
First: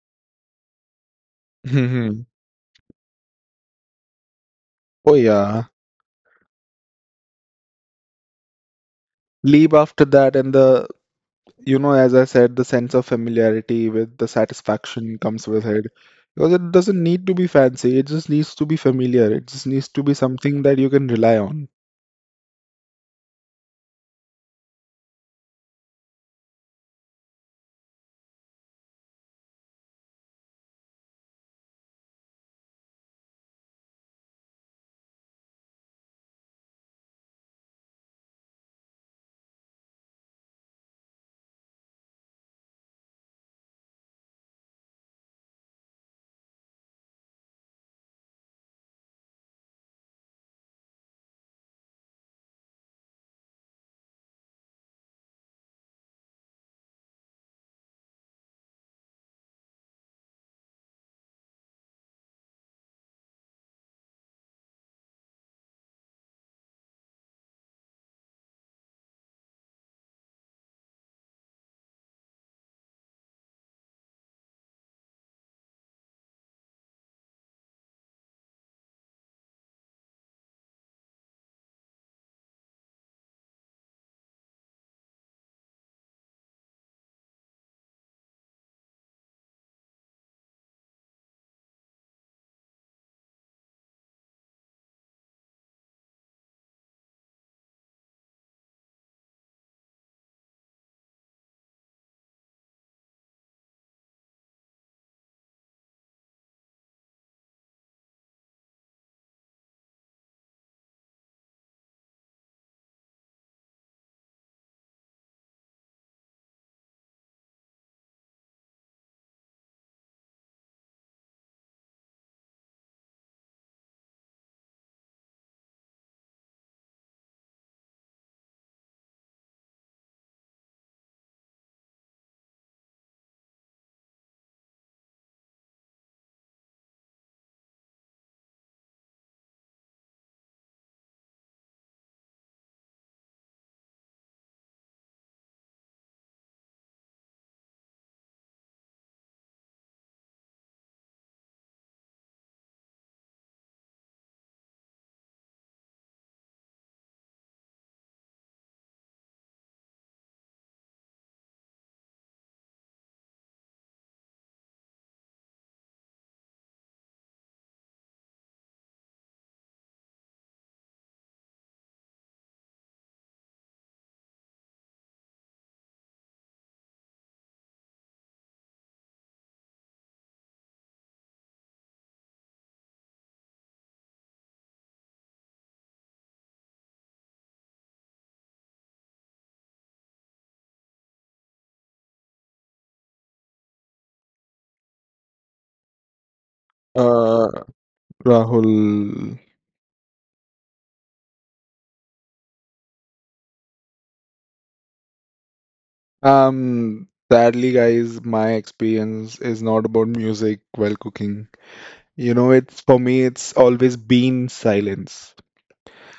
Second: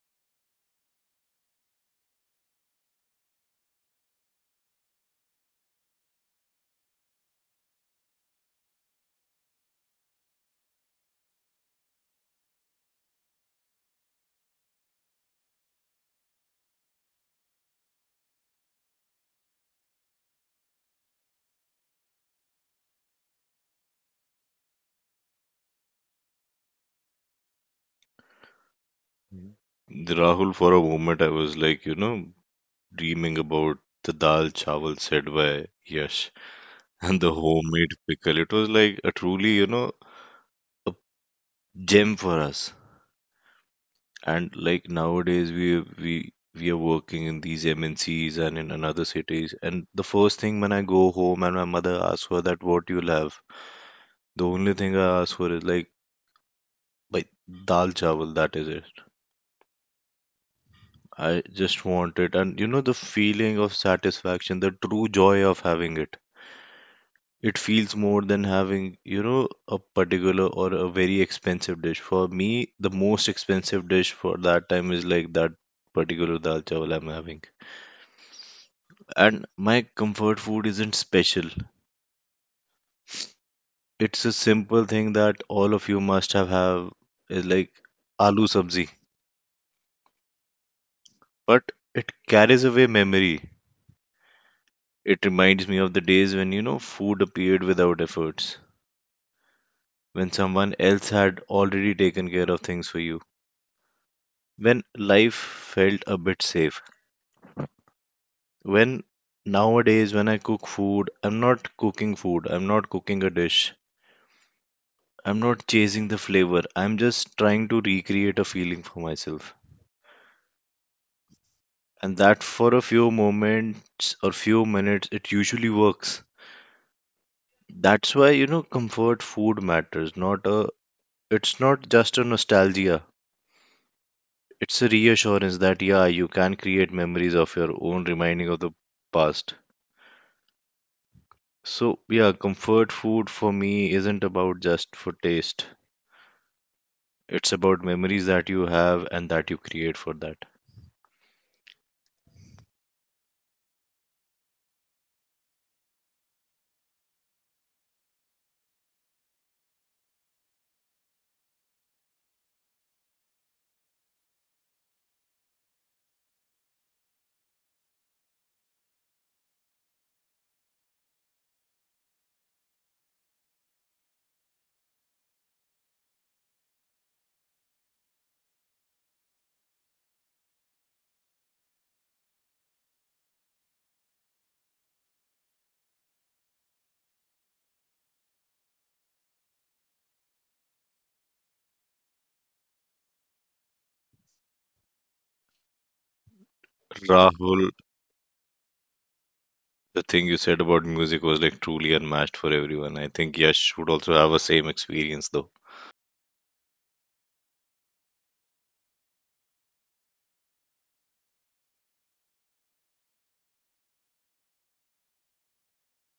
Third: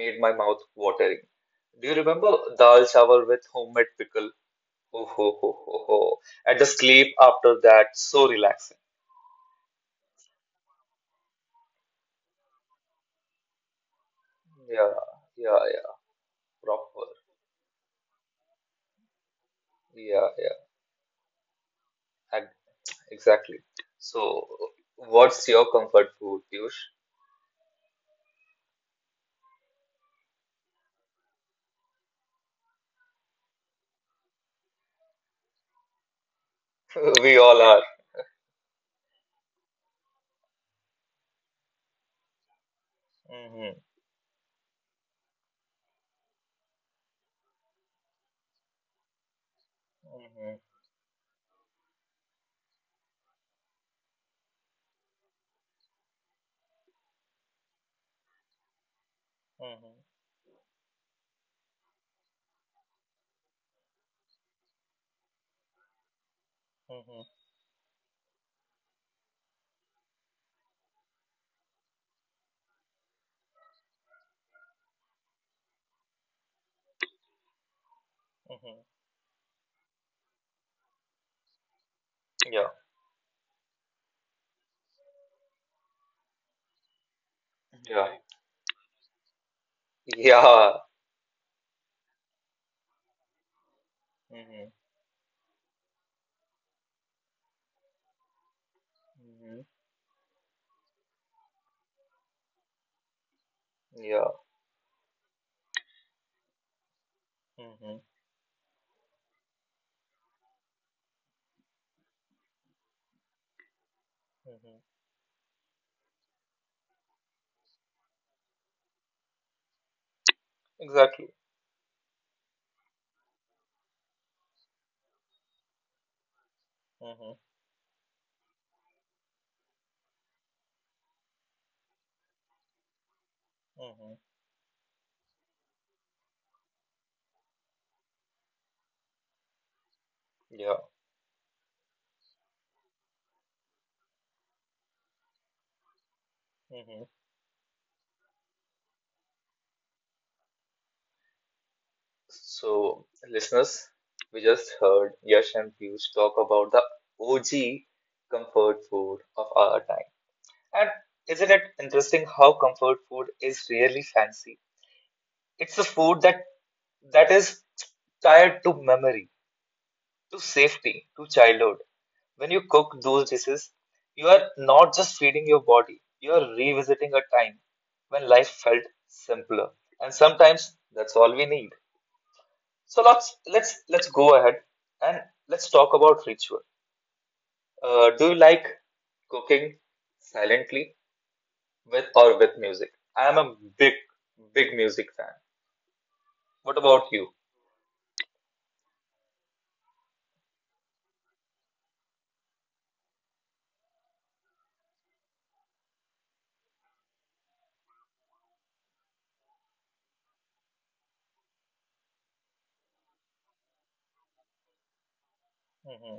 Speaker 1: made my mouth watering. Do you
Speaker 2: Hmm.
Speaker 1: remember dal chawar with homemade pickle? Oh
Speaker 2: Oh
Speaker 1: ho ho
Speaker 2: yeah.
Speaker 1: ho ho! And the sleep after that, so relaxing.
Speaker 2: Leap after that and the, you know, as I said, the sense of familiarity with the
Speaker 1: Yeah,
Speaker 2: satisfaction comes
Speaker 1: yeah,
Speaker 2: with it.
Speaker 1: yeah.
Speaker 2: Because it doesn't
Speaker 1: Proper.
Speaker 2: need to be fancy, it just needs to be familiar. It just needs to be
Speaker 1: Yeah, yeah.
Speaker 2: something that you can rely on.
Speaker 1: And exactly. So, what's your comfort food, Piyush?
Speaker 3: Mhm. Rahul, for a moment I was like, you know, dreaming about the dal chawal said by Yash, and the
Speaker 1: We all are.
Speaker 3: homemade pickle. It was like a truly, you know, a gem for us.
Speaker 1: Hmm.
Speaker 3: And like, nowadays, we are working in these MNCs and in another cities. And the first
Speaker 1: Hmm.
Speaker 3: thing when I go home and my mother asks for that, what you'll have, the only thing I ask for is like, by dal chawal. That is it.
Speaker 1: Hmm.
Speaker 3: I just want it, and you know the feeling of satisfaction, the true joy of having it.
Speaker 1: Hmm.
Speaker 3: It feels more than having, you know, a particular or a very expensive dish. For me, the most expensive dish for that time is like that particular dal chawal I'm having.
Speaker 1: Hmm.
Speaker 3: And my comfort food isn't special.
Speaker 1: Yeah.
Speaker 3: It's a simple thing that all of you must have is like
Speaker 1: Yeah.
Speaker 3: aloo sabzi.
Speaker 1: Yeah.
Speaker 3: But it carries away memory. It reminds me of the days when, you know, food appeared without efforts,
Speaker 1: Hmm.
Speaker 3: when someone else had already taken care of things for you,
Speaker 1: Yeah.
Speaker 3: when life felt a bit safe.
Speaker 1: Mm-hmm.
Speaker 3: When nowadays, when I cook food, I'm not cooking food, I'm not cooking a dish,
Speaker 1: Mm-hmm.
Speaker 3: I'm not chasing the flavor, I'm just trying to recreate a feeling for myself.
Speaker 1: Exactly.
Speaker 3: And that for a few moments or few minutes, it usually works.
Speaker 1: Mm-hmm.
Speaker 3: That's why, you know, comfort food matters, not a, it's not just a nostalgia.
Speaker 1: Mm-hmm.
Speaker 3: It's a reassurance that, yeah, you can create memories of your own, reminding of the past.
Speaker 1: Yeah.
Speaker 3: So, yeah, comfort food for me isn't about just for taste.
Speaker 1: Mm-hmm.
Speaker 3: It's about memories that you have and that you create for that.
Speaker 1: So, listeners, we just heard Yash and Piyush talk about the OG comfort food of our time. And isn't it interesting how comfort food is really fancy? It's a food that that is tied to memory, to safety, to childhood. When you cook those dishes, you are not just feeding your body, you are revisiting a time when life felt simpler. And sometimes that's all we need. So let's go ahead and let's talk about ritual. Do you like cooking silently with or with music? I am a big big music fan. What about you?
Speaker 2: Uh,
Speaker 3: Rahul,
Speaker 2: Rahul.
Speaker 3: the thing you said about music was like truly unmatched for everyone. I think Yash would also have a same experience though.
Speaker 2: Sadly, guys, my experience is not about music while cooking. You know, it's for me, it's always been silence
Speaker 1: Hmm.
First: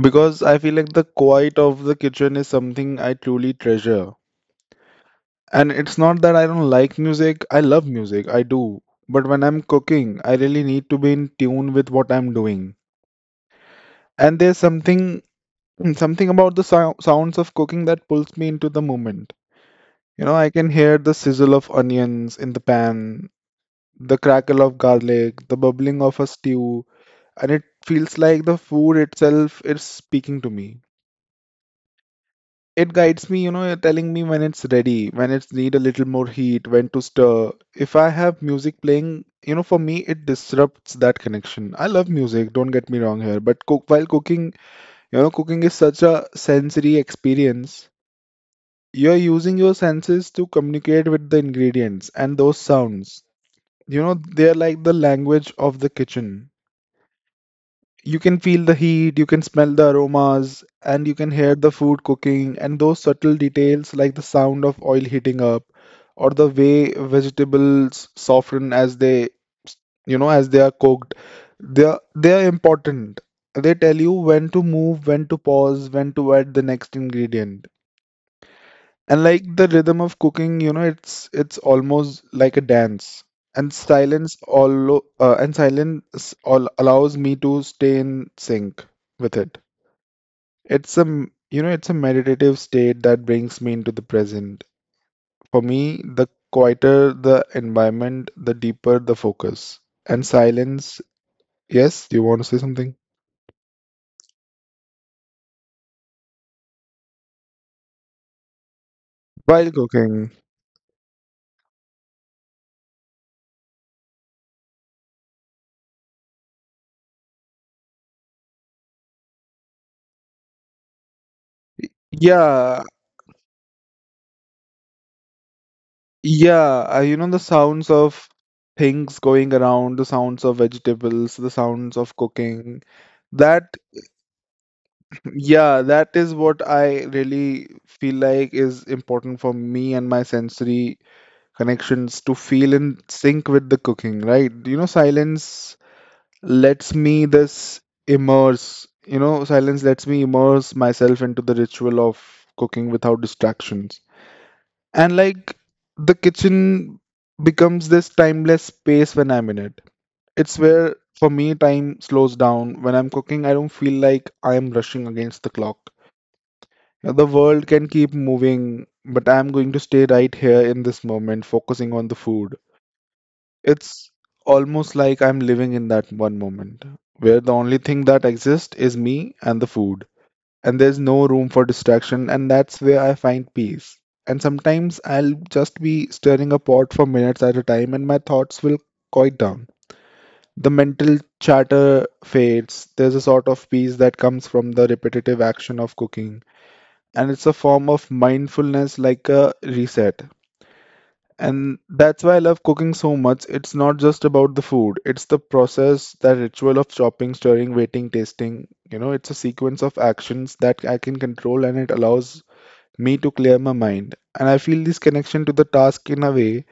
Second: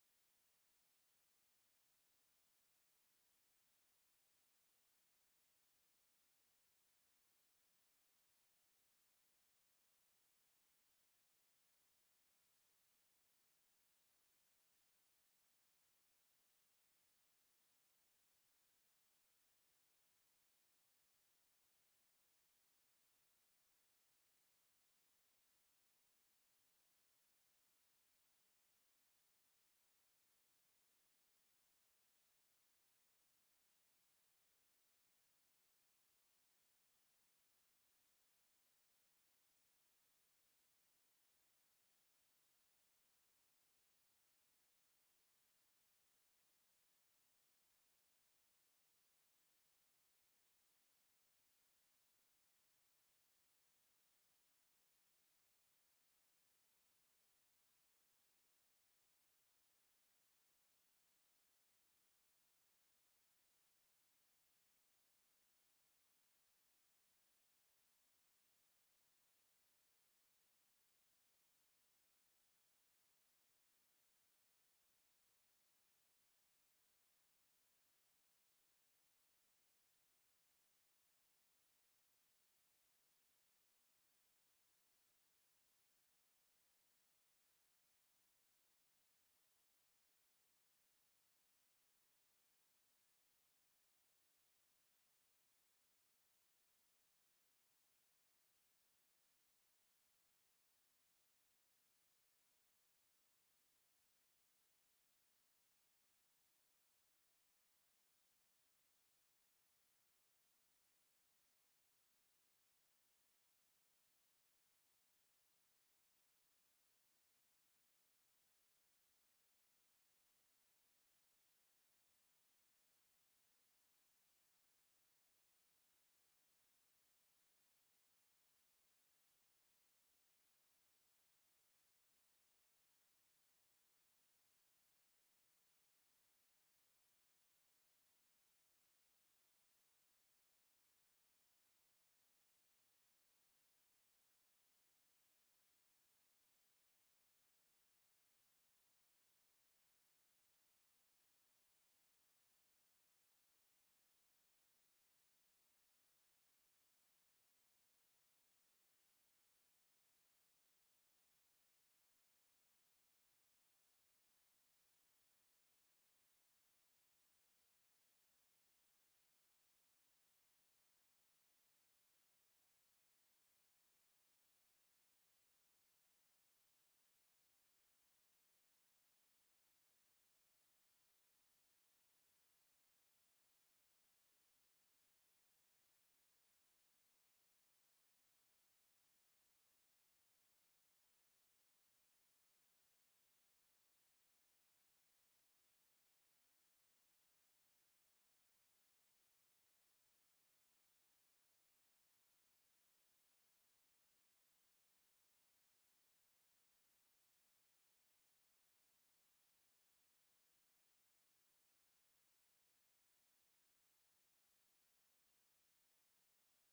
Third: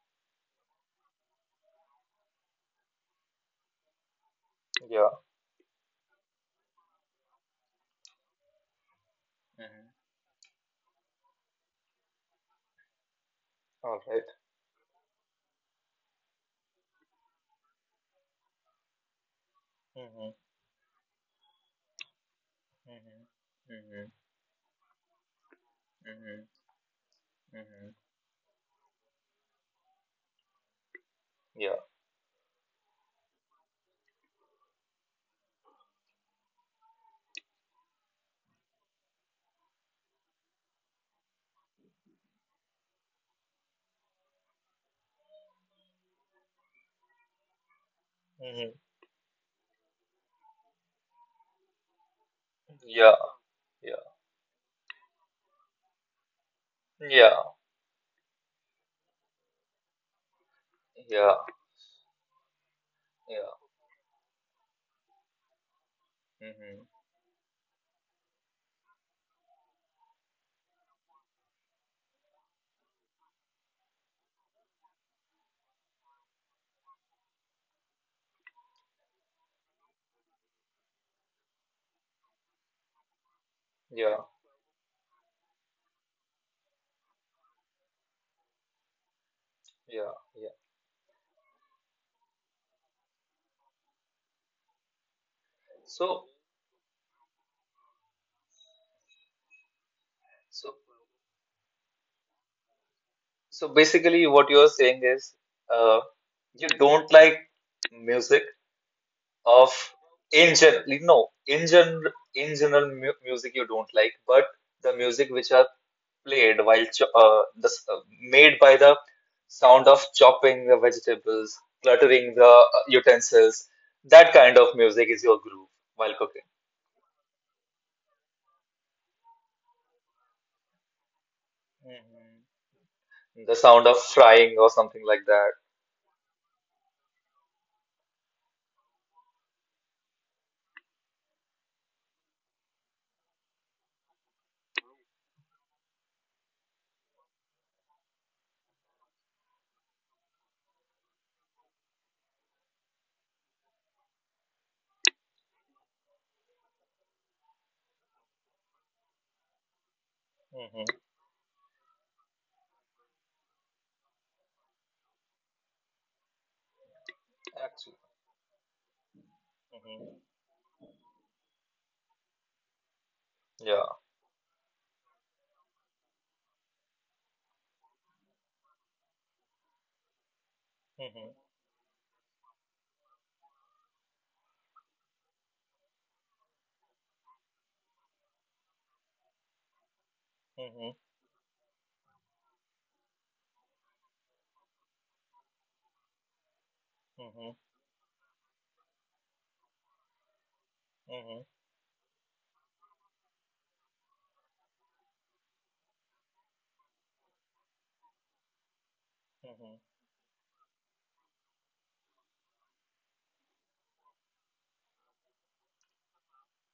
Speaker 2: because I feel like the quiet of the kitchen is something I truly treasure.
Speaker 1: Yeah.
Speaker 2: And it's not that I don't like music, I love music, I do. But when I'm
Speaker 1: Mhm.
Speaker 2: cooking, I really need to be in tune with what I'm doing.
Speaker 1: All right.
Speaker 2: And there's something about the sounds of cooking that pulls me into the moment. You
Speaker 1: Mhm.
Speaker 2: know, I can hear the sizzle of onions in the
Speaker 1: Mhm.
Speaker 2: pan,
Speaker 1: Mhm.
Speaker 2: the crackle of garlic, the bubbling of a
Speaker 1: Mhm.
Speaker 2: stew, and it
Speaker 1: Mhm.
Speaker 2: feels like the food itself is speaking to me.
Speaker 1: Yeah.
Speaker 2: It guides me, you know, telling me when it's ready, when it's need a little more heat, when to stir. If I have music playing, you know, for me it disrupts that connection. I love music, don't get me wrong here, but cook while cooking, you know, cooking is such a sensory experience.
Speaker 1: Hmm.
Speaker 2: You're using your senses to communicate with the ingredients and those
Speaker 1: Yeah.
Speaker 2: sounds.
Speaker 1: Yeah.
Speaker 2: You know, they're like the language of the kitchen.
Speaker 1: Yeah.
Speaker 2: You can feel the heat, you can smell the aromas, and you can
Speaker 1: Yeah.
Speaker 2: hear the food cooking, and those subtle
Speaker 1: Yeah.
Speaker 2: details like the sound of oil heating up or the way
Speaker 1: Hmm.
Speaker 2: vegetables soften as they, you know, as they are cooked. They are important. They tell you when to move, when to pause, when to add the next ingredient. And like the rhythm of cooking, you know, it's almost like a dance. And
Speaker 1: Yeah.
Speaker 2: silence allows me to stay in sync with it.
Speaker 1: Yeah. Yeah.
Speaker 2: It's a, you know, it's a meditative state that brings me into the present. For me, the
Speaker 1: So,
Speaker 2: quieter the environment, the deeper the focus. And
Speaker 1: so,
Speaker 2: silence, yes, do you want to say something?
Speaker 1: basically, what you're saying is, uh, you don't like music of
Speaker 2: While cooking.
Speaker 1: in general, no, in general mu music you don't like, but the music which are played while made by the sound of chopping the vegetables, cluttering the
Speaker 2: Yeah,
Speaker 1: utensils, that kind of music is your groove while cooking.
Speaker 2: yeah, you know, the sounds of things going around, the sounds of vegetables, the sounds of
Speaker 1: Mm-hmm.
Speaker 2: cooking.
Speaker 1: The
Speaker 2: That,
Speaker 1: sound of frying or something like that.
Speaker 2: yeah, that is what I really feel like is important for me and my sensory connections to feel in sync with the cooking, right? You know, lets me this silence lets me immerse myself into the ritual of cooking without distractions. And like the kitchen becomes this timeless space when I'm in it. It's
Speaker 1: Mm-hmm.
Speaker 2: where for me time slows down. When I'm cooking, I don't feel like I am rushing against the clock. Now, the world can
Speaker 1: Actually,
Speaker 2: keep moving, but I'm going to stay
Speaker 1: mm-hmm.
Speaker 2: right here in this moment, focusing on the food.
Speaker 1: Yeah,
Speaker 2: It's almost like I'm living in that one moment where the only thing that exists is me and the food, and there's no
Speaker 1: mm-hmm.
Speaker 2: room for distraction, and that's where I find peace. And sometimes I'll just be stirring a pot for minutes at a time, and my thoughts will quiet down. The
Speaker 1: Mm-hmm.
Speaker 2: mental chatter fades. There's a sort of peace that comes from the repetitive action of cooking, and it's
Speaker 1: Mm-hmm.
Speaker 2: a form of mindfulness, like a reset.
Speaker 1: Mm-hmm.
Speaker 2: And that's why I love cooking so much. It's not just about the food, it's the process, that ritual of chopping, stirring, waiting, tasting. You know, it's a
Speaker 1: Mm-hmm.
Speaker 2: sequence of actions that I can control, and it allows me to clear my mind. And I feel this connection to the task in a way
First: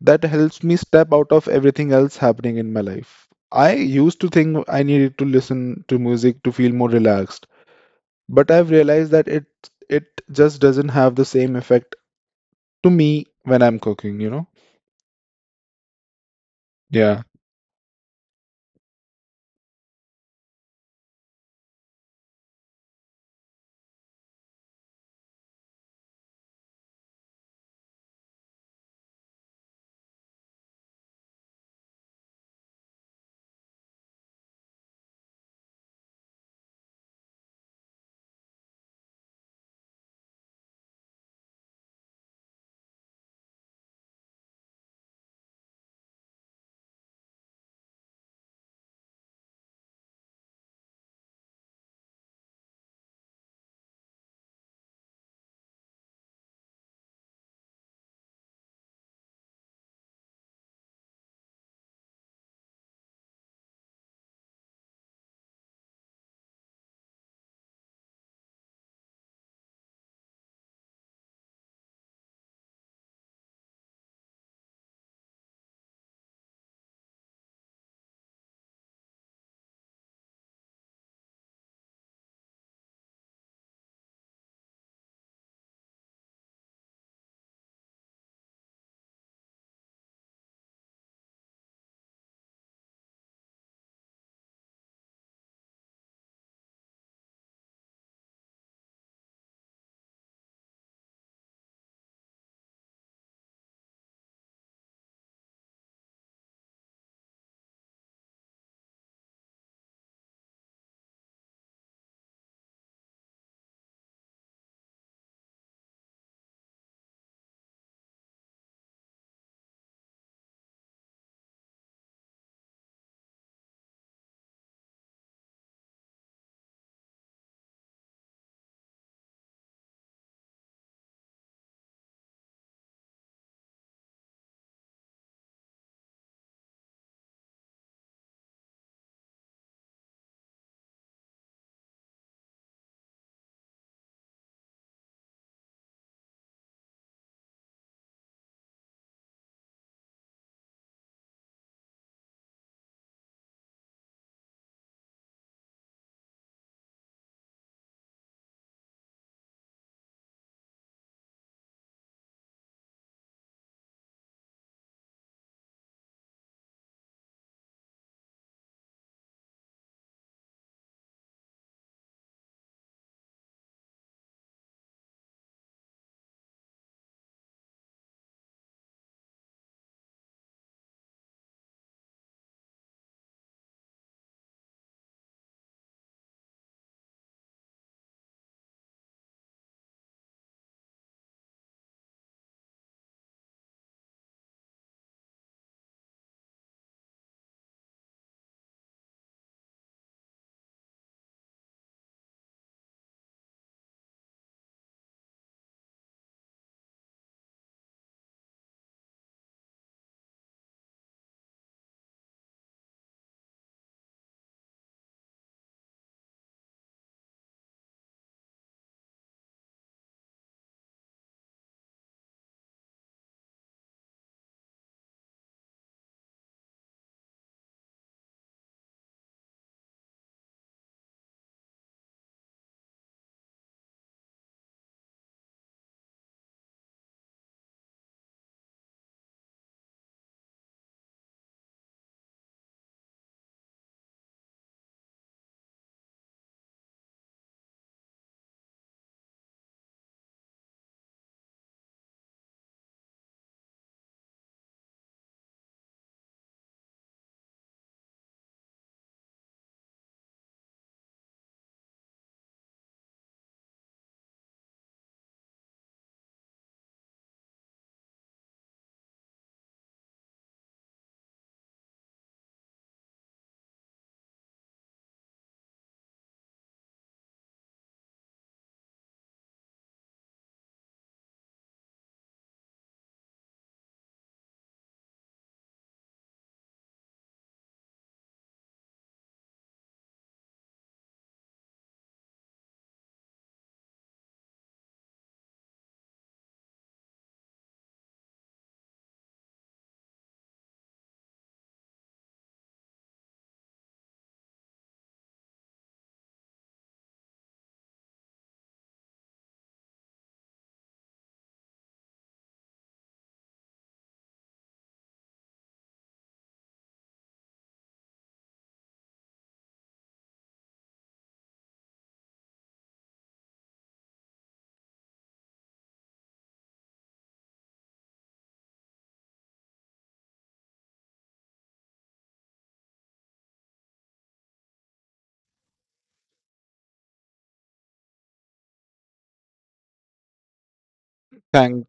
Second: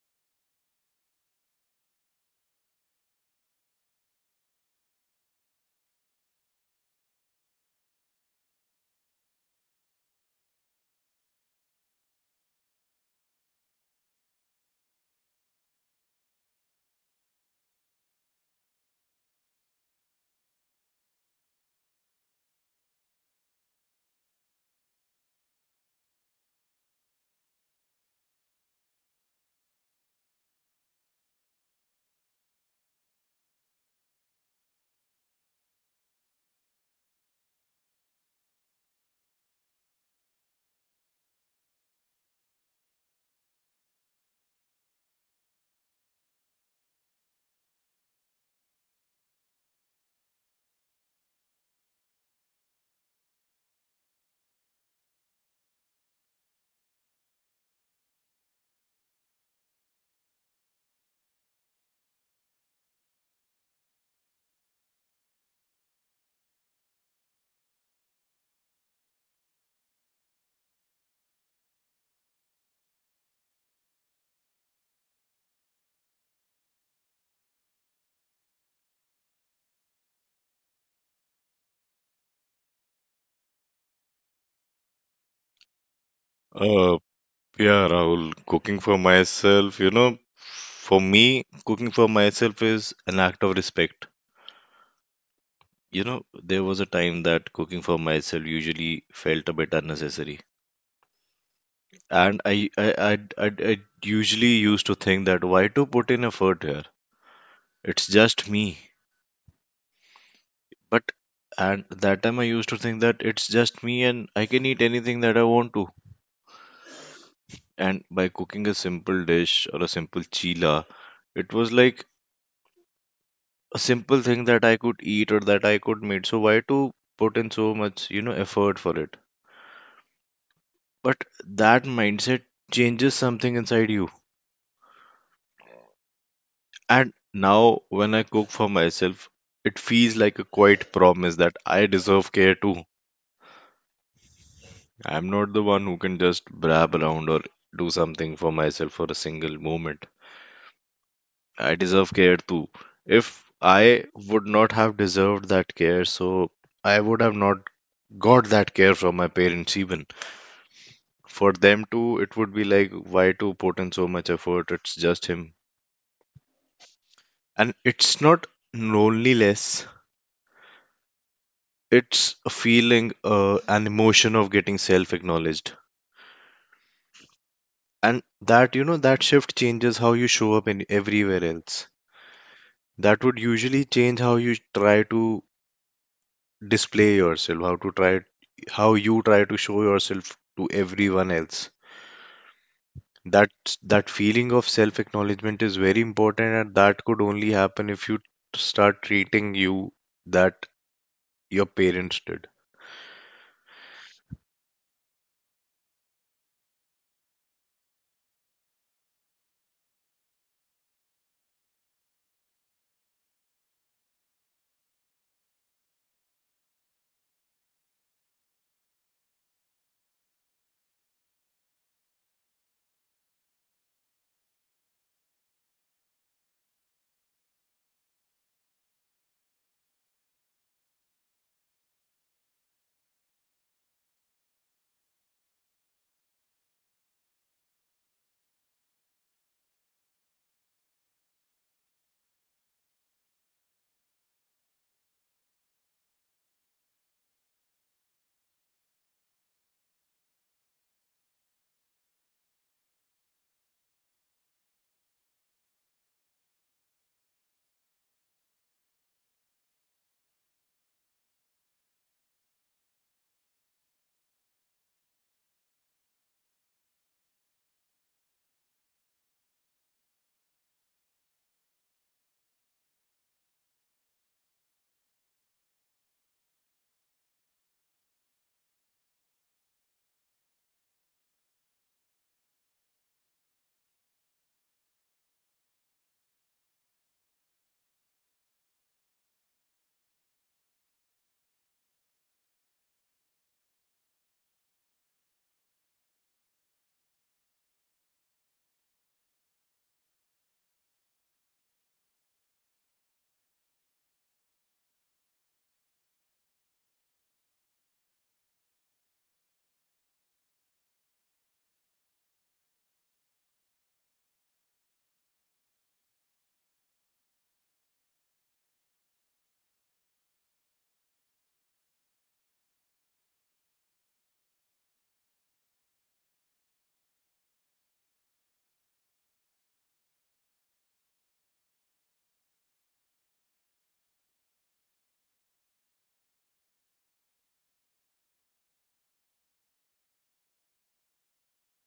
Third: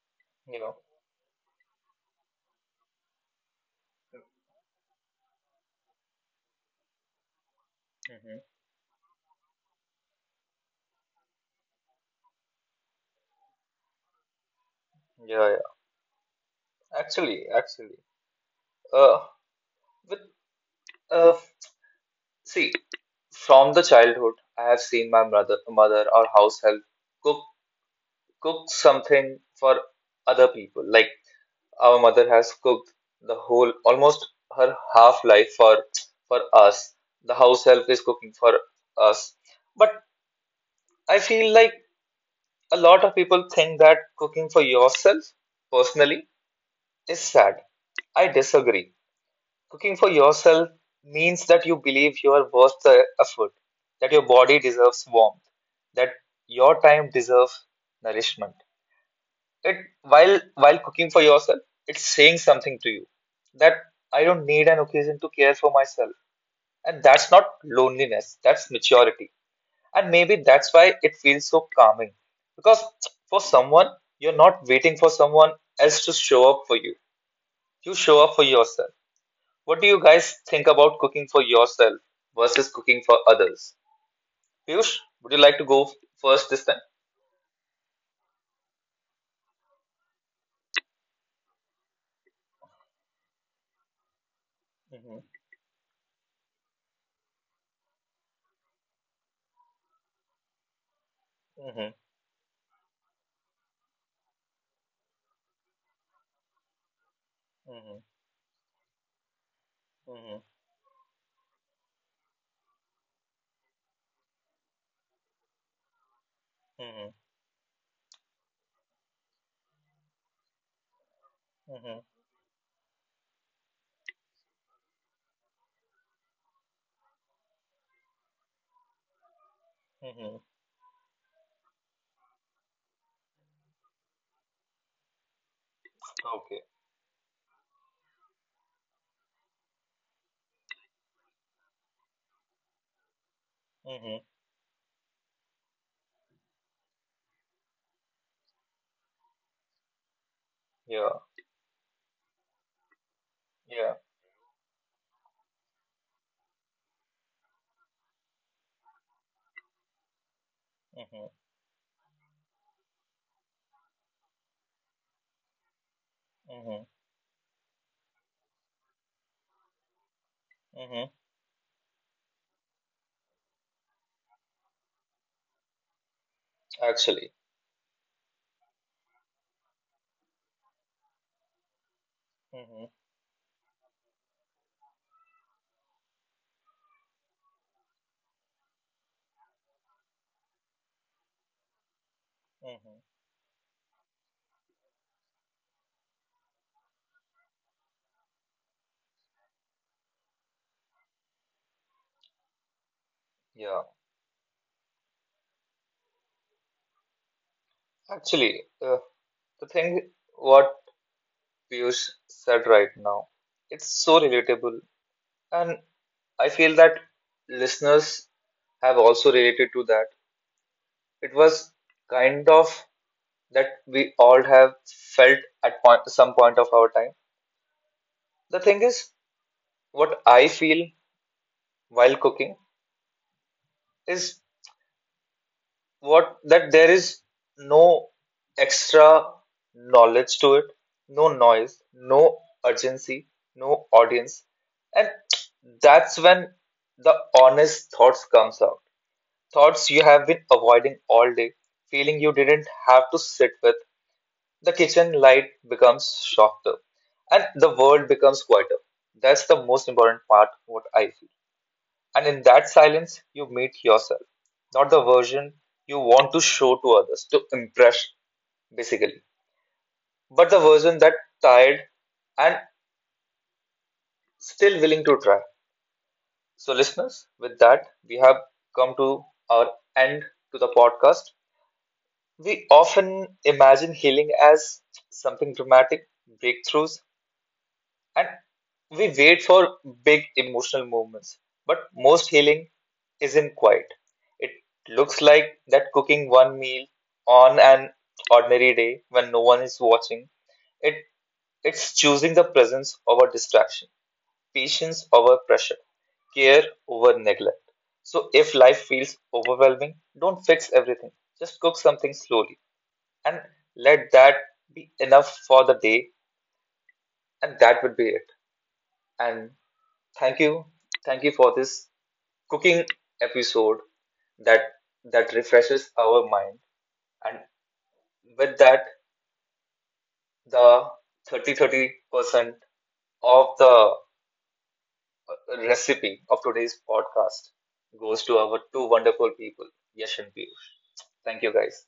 Speaker 2: that
Speaker 1: You
Speaker 2: helps me
Speaker 1: know,
Speaker 2: step out of everything else happening in my life. I used to think I needed to listen to music to feel more relaxed,
Speaker 1: mm-hmm.
Speaker 2: but I've realized that it just doesn't have the same effect to me when I'm cooking, you know?
Speaker 1: Yeah, yeah.
Speaker 2: Yeah.
Speaker 1: Actually, actually, uh, with uh, see, from the childhood, I have seen my mother or house help cook cook something for other people. Like our mother has cooked the whole, almost her half life for us. The house help is cooking for us, but I feel like a lot of people think that cooking for yourself, personally, is sad. I disagree. Cooking for yourself means that you believe you are worth the effort, that your body deserves warmth, that your time deserves nourishment. It while cooking for yourself, it's saying something to you that I don't need an occasion to care for myself. And that's not loneliness, that's maturity. And maybe that's why it feels so calming. Because for someone, you're not waiting for someone else to show up for you. You show up for yourself. What do you guys think about cooking for yourself versus cooking for others? Piyush, would you like to go first this time?
Speaker 3: Uh, yeah, Rahul, cooking for myself, you know, for me, cooking for myself is an act of respect.
Speaker 1: Mm-hmm.
Speaker 3: You know, there was a time that cooking for myself usually felt a bit unnecessary.
Speaker 1: Mm-hmm.
Speaker 3: And I usually used to think that why to put in effort here?
Speaker 1: Mm-hmm.
Speaker 3: It's just me.
Speaker 1: Mm-hmm.
Speaker 3: But at that time, I used to think that it's just me and I can eat anything that I want to. And by cooking a simple dish or a simple chila, it was
Speaker 1: Mm-hmm.
Speaker 3: like a simple thing that I could eat or that I could make. So why to put in so much, you know, effort for it?
Speaker 1: Mm-hmm. Mm-hmm.
Speaker 3: But that mindset changes something inside you.
Speaker 1: Okay.
Speaker 3: And now when I cook for myself, it feels like a quiet promise that I deserve care too.
Speaker 1: Mm-hmm.
Speaker 3: I'm not the one who can just brab around or do something for myself for a single moment.
Speaker 1: Yeah.
Speaker 3: I deserve care too. If
Speaker 1: Yeah.
Speaker 3: I would not have deserved that care, so I would have not got that care from my parents even.
Speaker 1: Mm-hmm.
Speaker 3: For them too, it would be like, why to put in so much effort? It's just him.
Speaker 1: Mm-hmm.
Speaker 3: And it's not loneliness,
Speaker 1: Mm-hmm.
Speaker 3: it's a feeling, an emotion of getting self acknowledged.
Speaker 1: Actually.
Speaker 3: And that, you know, that shift changes how you show up in everywhere else.
Speaker 1: Mm-hmm.
Speaker 3: That would usually change how you try to display yourself, how to try, how you try to show yourself to everyone else,
Speaker 1: Mm-hmm.
Speaker 3: that that feeling of self acknowledgement is very important and that could only happen if you start treating you that your parents did.
Speaker 1: Yeah. Actually, the thing what Piyush said right now. It's so relatable, and I feel that listeners have also related to that. It was kind of that we all have felt at some point of our time. The thing is, what I feel while cooking is what that there is no extra knowledge to it, no noise, no urgency, no audience, and that's when the honest thoughts comes out. Thoughts you have been avoiding all day, feeling you didn't have to sit with. The kitchen light becomes softer, and the world becomes quieter. That's the most important part. What I feel. And in that silence, you meet yourself, not the version you want to show to others, to impress, basically, but the version that tired and still willing to try. So, listeners, with that, we have come to our end to the podcast. We often imagine healing as something dramatic, breakthroughs, and we wait for big emotional moments, but most healing isn't quiet. It looks like that cooking one meal on an ordinary day when no one is watching. It it's choosing the presence over distraction, patience over pressure, care over neglect. So if life feels overwhelming, don't fix everything. Just cook something slowly and let that be enough for the day and that would be it. And thank you. Thank you for this cooking episode that that refreshes our mind. And with that, the thirty percent of the recipe of today's podcast goes to our two wonderful people, Yash and Piyush. Thank you guys.
Speaker 2: Thank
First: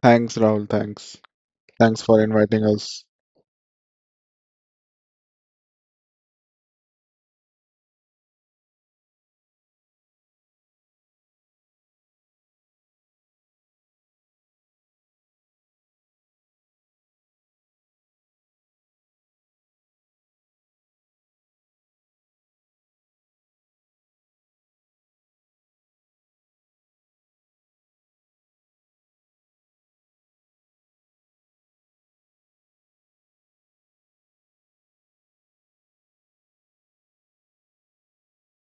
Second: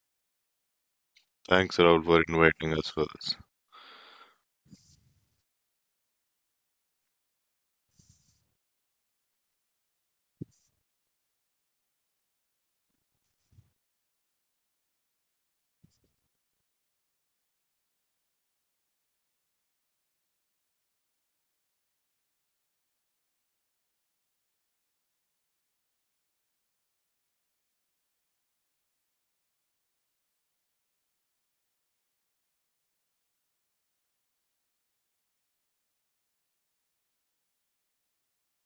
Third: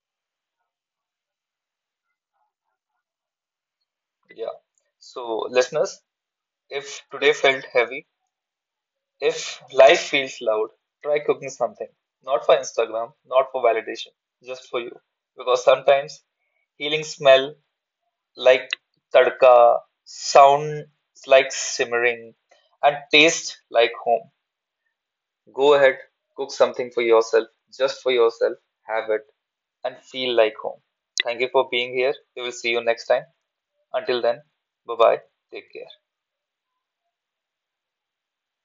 Speaker 2: Thanks, Rahul. Thanks.
Speaker 3: Thanks,
Speaker 2: Thanks
Speaker 3: Rahul, for
Speaker 2: for inviting
Speaker 3: inviting us
Speaker 2: us.
Speaker 3: for this.
Speaker 1: Yeah. So listeners, if today felt heavy, if life feels loud, try cooking something. Not for Instagram, not for validation, just for you. Because sometimes healing smell like tadka, sound like simmering, and taste like home. Go ahead, cook something for yourself, just for yourself, have it, and feel like home. Thank you for being here. We will see you next time. Until then, bye bye. Take care.